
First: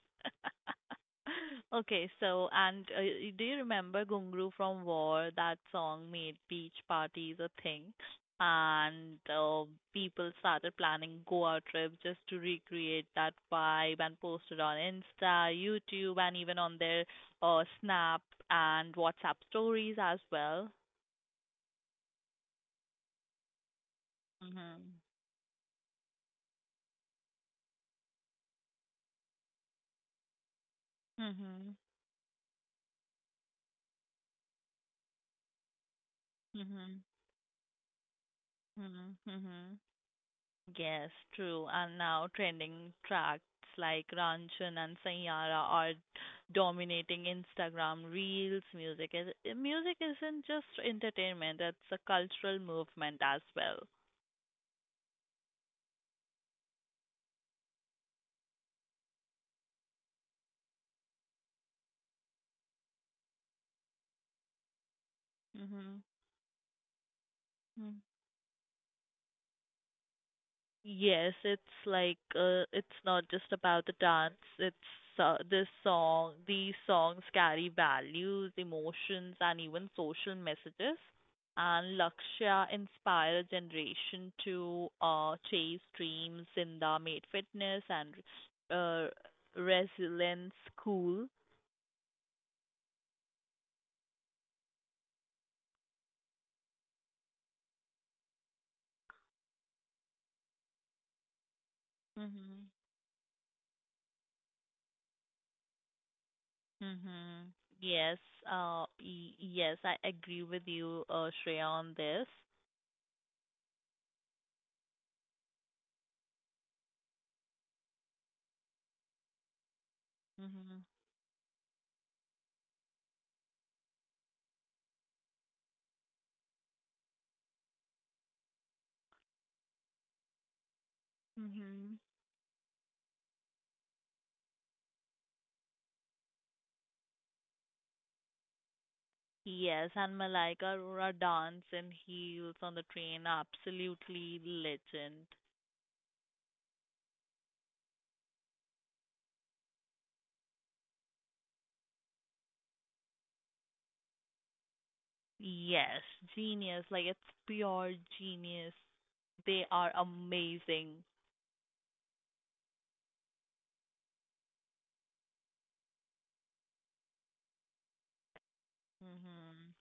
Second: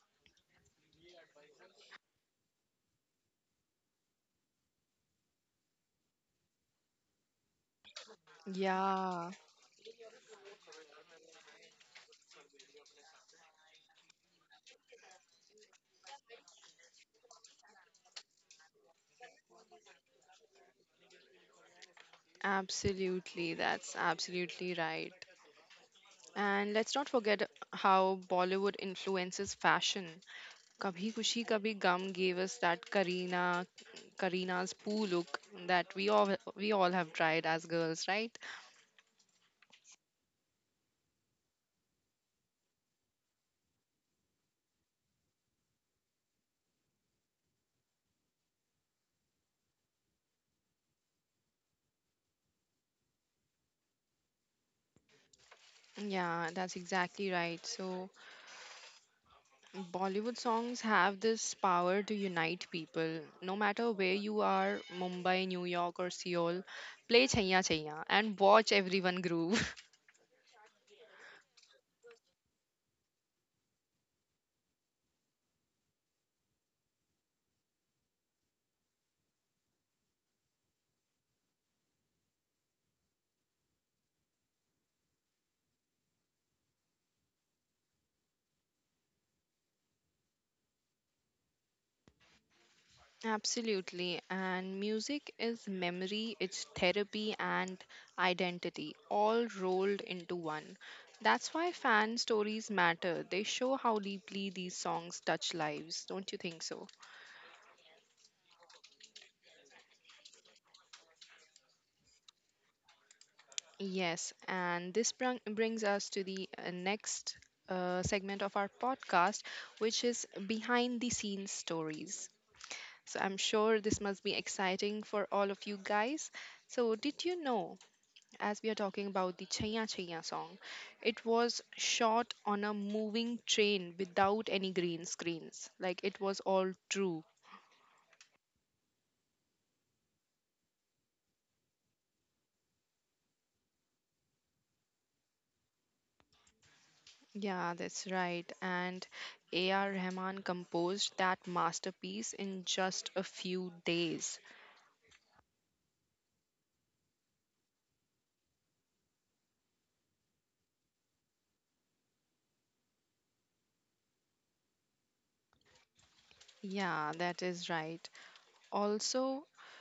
Speaker 2: Okay, so and do you remember Gungru from War? That song made beach parties a thing, and
Speaker 1: Yeah.
Speaker 2: people started planning Goa trips just to recreate that vibe and posted on Insta, YouTube, and even on their Snap and WhatsApp stories as well.
Speaker 1: Absolutely, that's absolutely
Speaker 2: Mhm.
Speaker 1: right. And let's not forget how Bollywood influences fashion. Kabhi Kushi
Speaker 2: Mhm.
Speaker 1: Kabhi Gum gave us that Karina's poo look that we all
Speaker 2: Mhm.
Speaker 1: have tried as girls, right?
Speaker 2: Mhm. Mhm. Yes, true. And now trending tracks like Ranjan and Sanyara are dominating Instagram reels. Music isn't just entertainment; it's a cultural movement as well.
Speaker 1: Yeah, that's exactly right. So Bollywood songs have this power to unite people. No matter where you are, Mumbai, New York
Speaker 2: Mhm.
Speaker 1: or Seoul, play Chaiya Chaiya and watch everyone groove.
Speaker 2: Yes, it's like it's not just about the dance. It's this song. These songs carry values, emotions, and even social messages. And Lakshya inspire a generation to chase dreams in the made fitness and uh, resilience school.
Speaker 1: Absolutely. And music is memory, it's therapy and identity, all rolled into one. That's why fan
Speaker 2: Mhm.
Speaker 1: stories matter. They show how deeply these songs touch lives. Don't you think so?
Speaker 2: Mhm. Yes. Yes, I agree with you, Shreya, on this.
Speaker 1: Yes. And this brung brings us to the next segment of our podcast, which is
Speaker 2: Mhm.
Speaker 1: behind the scenes stories. So I'm sure this must be exciting for all of you guys. So, did you know, as we are talking about the Chaiya Chaiya song. It was
Speaker 2: Mhm.
Speaker 1: shot on a moving train without any green screens. Like it was all true.
Speaker 2: Yes, and Malaika Arora dance in heels on the train, absolutely legend.
Speaker 1: Yeah, that's right. And A.R. Rahman composed that masterpiece in just a few days.
Speaker 2: Yes, genius, like it's pure genius. They are amazing.
Speaker 1: Yeah, that is right. Also,
Speaker 2: Mhm.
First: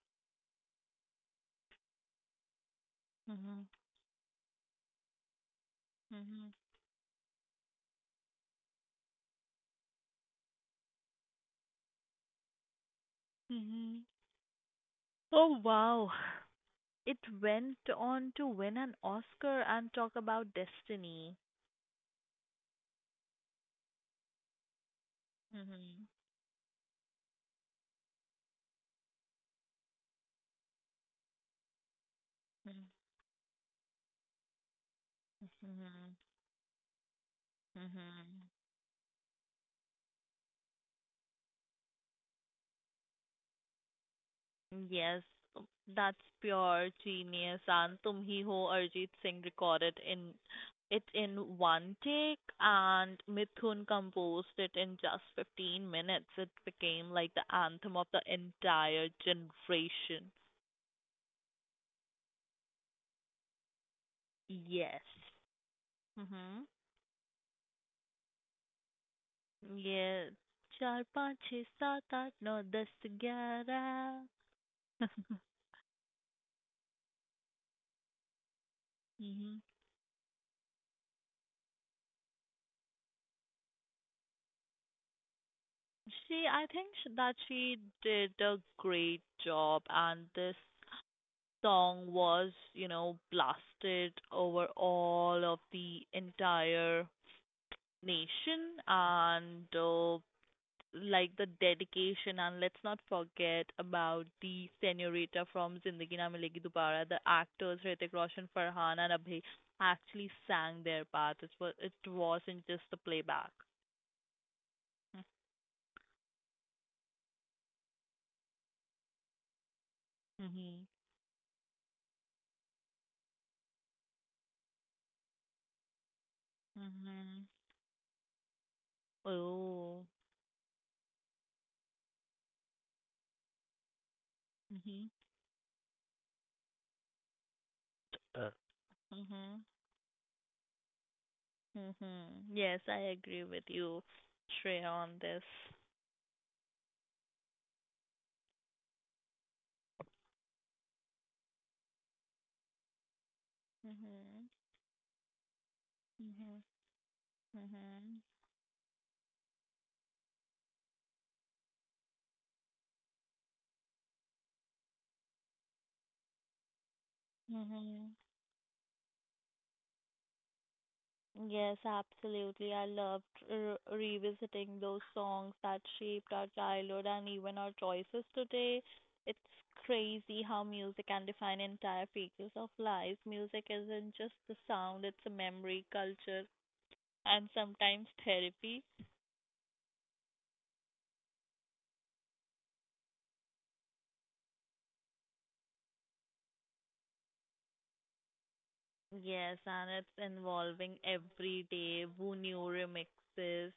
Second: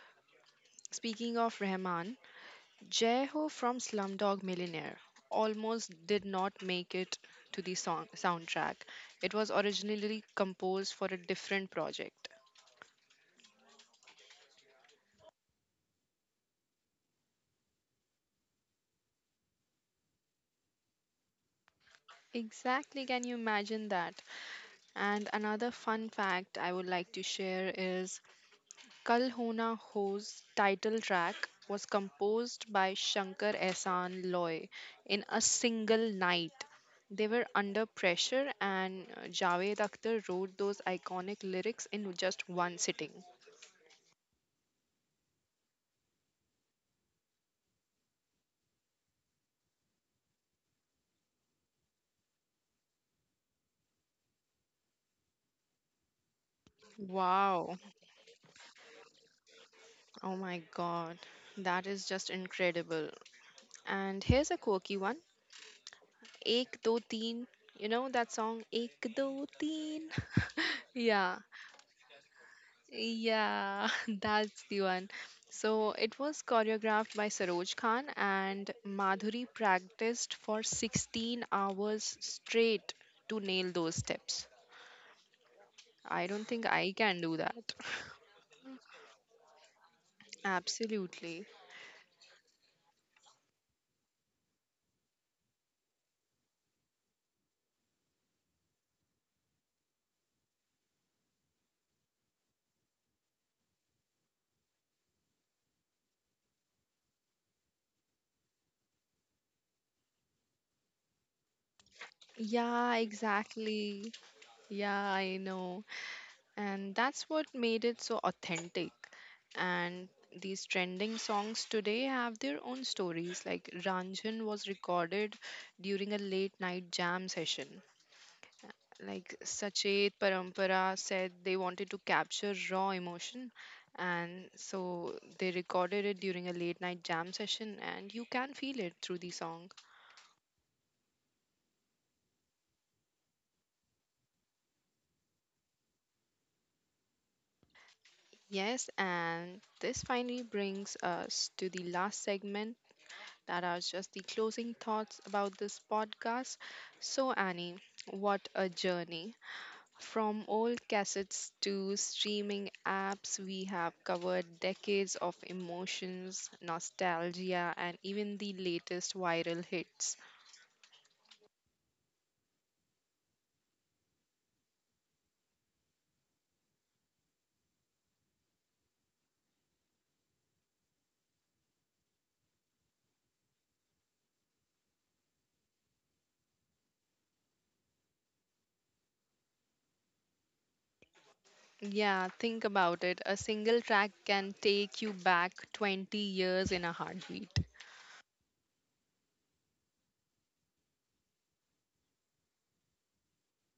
Speaker 1: speaking of Rahman, Jai Ho
Speaker 2: Mhm.
Speaker 1: from Slumdog Millionaire almost did
Speaker 2: Mhm.
Speaker 1: not make it to the soundtrack. It was originally composed for a different project.
Speaker 2: Mhm. Oh wow. It went on to win an Oscar and talk about destiny.
Speaker 1: Exactly, can you imagine that? And another
Speaker 2: Mhm.
Speaker 1: fun fact I would like to share is Kal Ho Na Ho's title track was composed
Speaker 2: Mhm.
Speaker 1: by Shankar Ehsaan Loy in a single
Speaker 2: Mhm.
Speaker 1: night. They were under
Speaker 2: Mhm.
Speaker 1: pressure, and Javed Akhtar wrote those iconic lyrics in just one sitting.
Speaker 2: Yes, that's pure genius, and "Tum Hi Ho" Arjit Singh recorded in it in one take, and Mithun composed it in just 15 minutes. It became like the
Speaker 1: Wow.
Speaker 2: anthem of the entire generation.
Speaker 1: Oh my God. That is just incredible. And here's a quirky one.
Speaker 2: Yes. Mhm.
Speaker 1: Ek do teen. You know that song Ek do teen?
Speaker 2: Yes. चार पाँच
Speaker 1: Yeah.
Speaker 2: छः सात आठ नौ दस
Speaker 1: Yeah,
Speaker 2: ग्यारह
Speaker 1: that's the one. So it was choreographed by Saroj Khan, and Madhuri
Speaker 2: Mhm.
Speaker 1: practiced for 16 hours straight to nail those steps. I don't
Speaker 2: She, I
Speaker 1: think
Speaker 2: think
Speaker 1: I
Speaker 2: sh
Speaker 1: can
Speaker 2: that
Speaker 1: do that.
Speaker 2: She did a great job, and this
Speaker 1: Absolutely.
Speaker 2: song was, you know, blasted over all of the entire nation and like the dedication. And let's not forget about the senorita from Zindagi Na Milegi Dobara. The actors Hrithik Roshan, Farhan, and Abhay actually sang their part. It wasn't just
Speaker 1: Yeah,
Speaker 2: the playback.
Speaker 1: exactly. Yeah, I know. And that's what made it so authentic. And these
Speaker 2: Mhm.
Speaker 1: trending songs today have their own stories. Like Ranjan was recorded during a late night jam
Speaker 2: Mhm.
Speaker 1: session. Like
Speaker 2: Oh.
Speaker 1: Sachet Parampara said they wanted to capture raw emotion. And
Speaker 2: Mhm.
Speaker 1: so they recorded it during a late night jam session, and you
Speaker 2: Uh,
Speaker 1: can feel it through the
Speaker 2: mhm.
Speaker 1: song.
Speaker 2: Mm-hmm. Yes, I agree with you, Shreya, on this.
Speaker 1: Yes, and this finally brings us to the last segment that are just the
Speaker 2: Mm-hmm.
Speaker 1: closing thoughts about this podcast. So, Annie,
Speaker 2: Mm-hmm.
Speaker 1: what a journey. From old cassettes to streaming apps, we have covered decades of emotions,
Speaker 2: Mm-hmm.
Speaker 1: nostalgia, and
Speaker 2: Mm-hmm.
Speaker 1: even the latest viral hits.
Speaker 2: Yes, absolutely. I loved revisiting those songs that shaped our childhood and even our choices today. It's crazy how music can define entire phases of life. Music isn't just the sound, it's a memory, culture, and sometimes therapy.
Speaker 1: Yeah, think about it. A single track can take you back 20 years in a heartbeat.
Speaker 2: Yes, and it's involving everyday new remixes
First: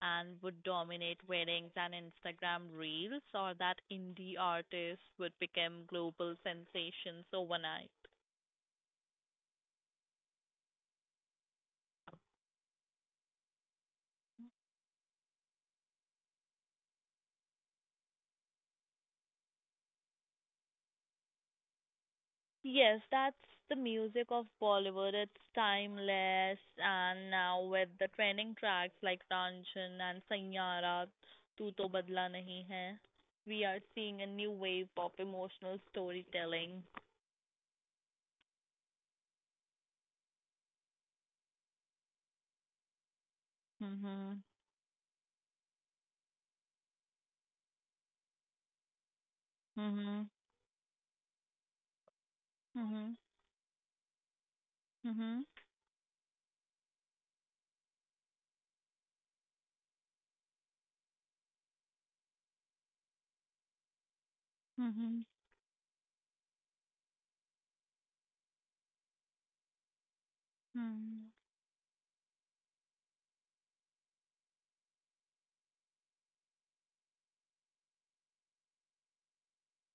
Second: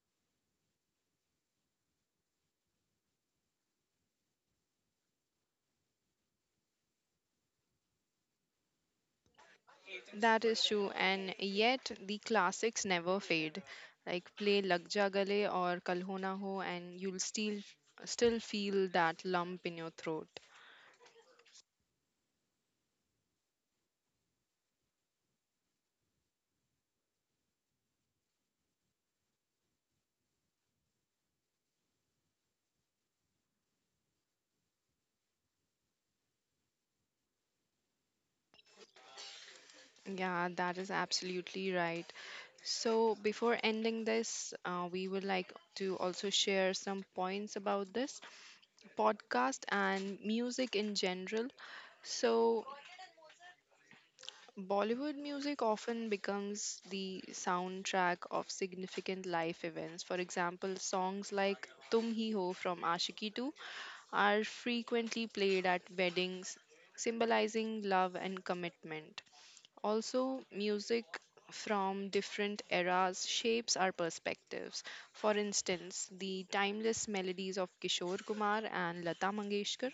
Speaker 2: and would dominate weddings and Instagram reels, or that indie artist would become global sensations overnight.
Speaker 1: That is true, and yet the classics never fade. Like play Lag Ja Gale or Kal Ho Na Ho, and you'll still feel that lump in your throat.
Speaker 2: Yes, that's the music of Bollywood. It's timeless, and now with the trending tracks like Ranjan and Sanyara, Tu To Badla Nahi Hai, we are seeing a new wave of emotional storytelling.
Speaker 1: Yeah, that is absolutely right. So before ending
Speaker 2: Mhm.
Speaker 1: this, we would like to also share some points about this podcast
Speaker 2: Mhm.
Speaker 1: and music in general. So
Speaker 2: Mhm.
Speaker 1: Bollywood
Speaker 2: Mhm.
Speaker 1: music often becomes the soundtrack of significant life events. For example, songs like Tum Hi Ho from Ashiki 2 are
Speaker 2: Mhm.
Speaker 1: frequently played at weddings, symbolizing love and commitment. Also, music
Speaker 2: Mhm.
Speaker 1: from different eras shapes our perspectives. For instance, the timeless melodies of Kishore Kumar and Lata Mangeshkar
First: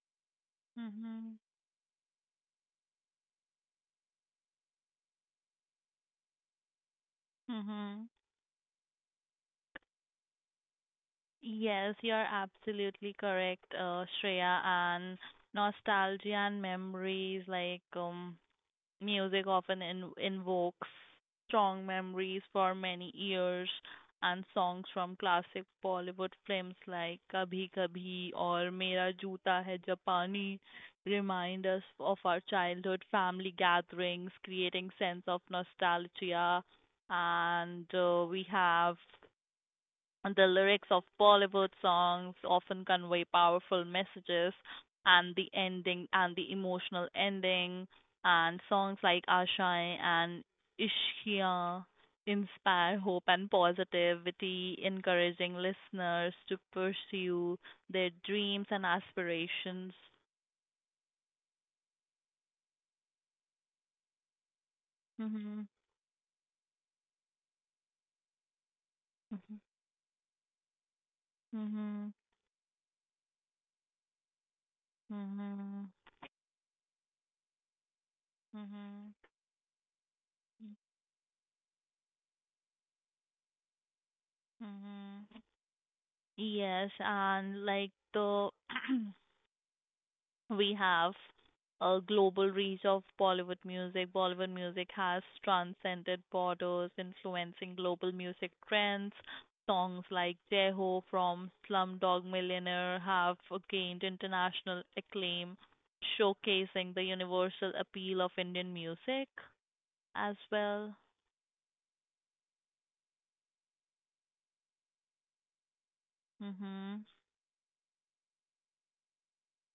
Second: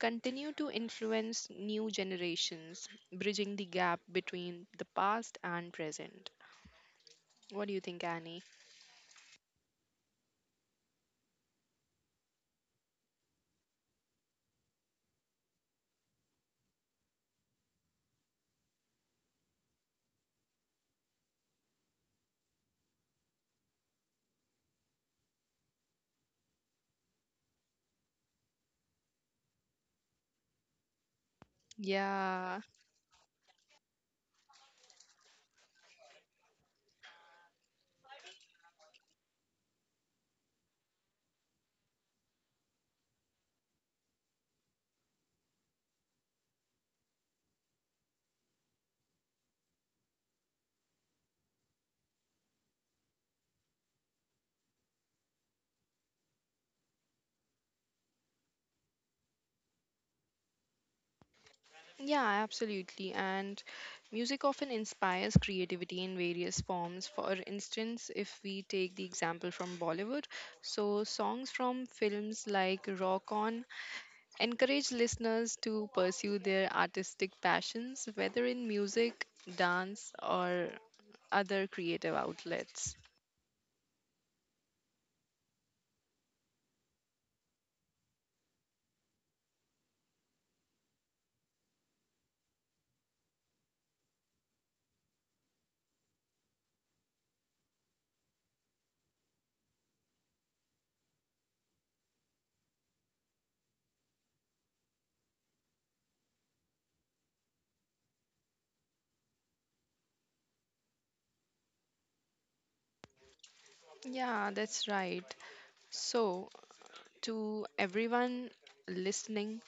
Speaker 1: continue to
Speaker 2: Mhm.
Speaker 1: influence new generations, bridging the gap between the past and present. What do you think,
Speaker 2: Mhm.
Speaker 1: Annie?
Speaker 2: Yes, you're absolutely correct, Shreya. And nostalgia and memories, music often invokes strong memories for many years, and songs from classic Bollywood films like Kabhi Kabhi or Mera Joota Hai Japani remind us of our
Speaker 1: Yeah.
Speaker 2: childhood family gatherings, creating sense of nostalgia. And we have the lyrics of Bollywood songs often convey powerful messages, and the emotional ending, and songs like Aashaएं and Ishqiyan inspire hope and positivity, encouraging listeners to pursue their dreams and aspirations.
Speaker 1: Yeah, absolutely. And music often inspires
Speaker 2: Mhm,
Speaker 1: creativity in various forms. For instance, if we take the
Speaker 2: mhm,
Speaker 1: example from Bollywood, so songs from
Speaker 2: mhm,
Speaker 1: films like Rock On encourage listeners
Speaker 2: mhm,
Speaker 1: to pursue their artistic passions, whether in
Speaker 2: mhm,
Speaker 1: music, dance, or other creative outlets.
Speaker 2: mhm. Yes, and like the we have a global reach of Bollywood music. Bollywood music has transcended borders, influencing global music trends. Songs like Jai Ho from Slumdog Millionaire have gained international acclaim, showcasing the universal appeal of Indian music as well.
Speaker 1: Yeah, that's right. So,
Speaker 2: Mhm.
Speaker 1: to everyone listening,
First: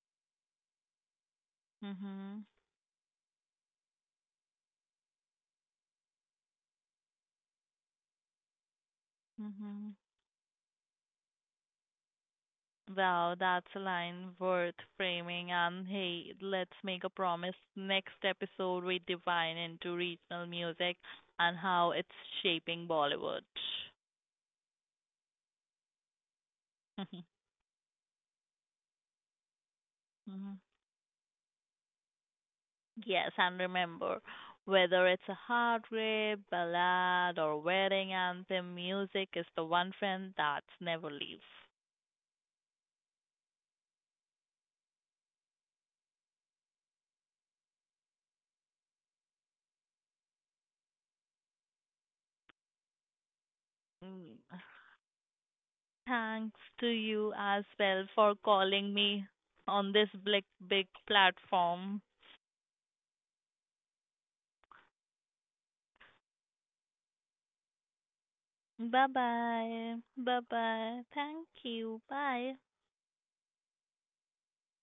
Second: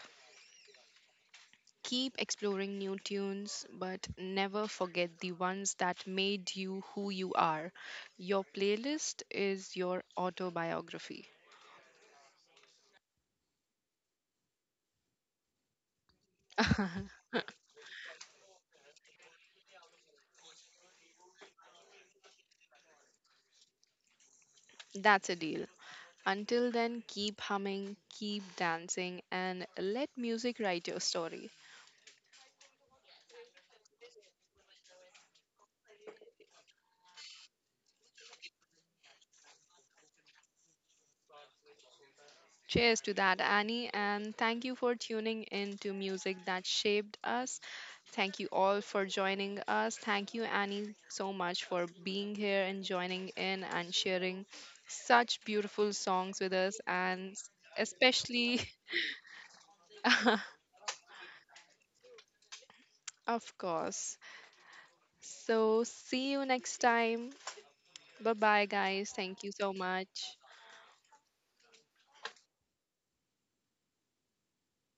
Speaker 1: keep
Speaker 2: Mhm.
Speaker 1: exploring new tunes, but never forget the ones that made you who you are. Your playlist is your
Speaker 2: Mhm.
Speaker 1: autobiography.
Speaker 2: Wow, that's a line worth framing. And hey, let's make a promise. Next episode, we divine into regional music and how it's shaping Bollywood.
Speaker 1: That's a deal. Until then, keep humming, keep dancing, and let music
Speaker 2: Mhm.
Speaker 1: write your story.
Speaker 2: Yes, and remember, whether it's a hard rap, ballad, or wedding anthem, music is the one friend that's never leaves.
Speaker 1: Cheers to that, Annie, and thank you for tuning in to Music That Shaped Us. Thank you all for joining us. Thank you, Annie, so much for being here and joining in and
Speaker 2: Mm.
Speaker 1: sharing such beautiful songs
Speaker 2: Thanks
Speaker 1: with
Speaker 2: to
Speaker 1: us,
Speaker 2: you
Speaker 1: and
Speaker 2: as well for
Speaker 1: especially,
Speaker 2: calling me on this big, big platform.
Speaker 1: of course. So, see you next time. Bye bye, guys.
Speaker 2: Bye
Speaker 1: Thank you so
Speaker 2: bye.
Speaker 1: much.
Speaker 2: Bye bye. Thank you. Bye.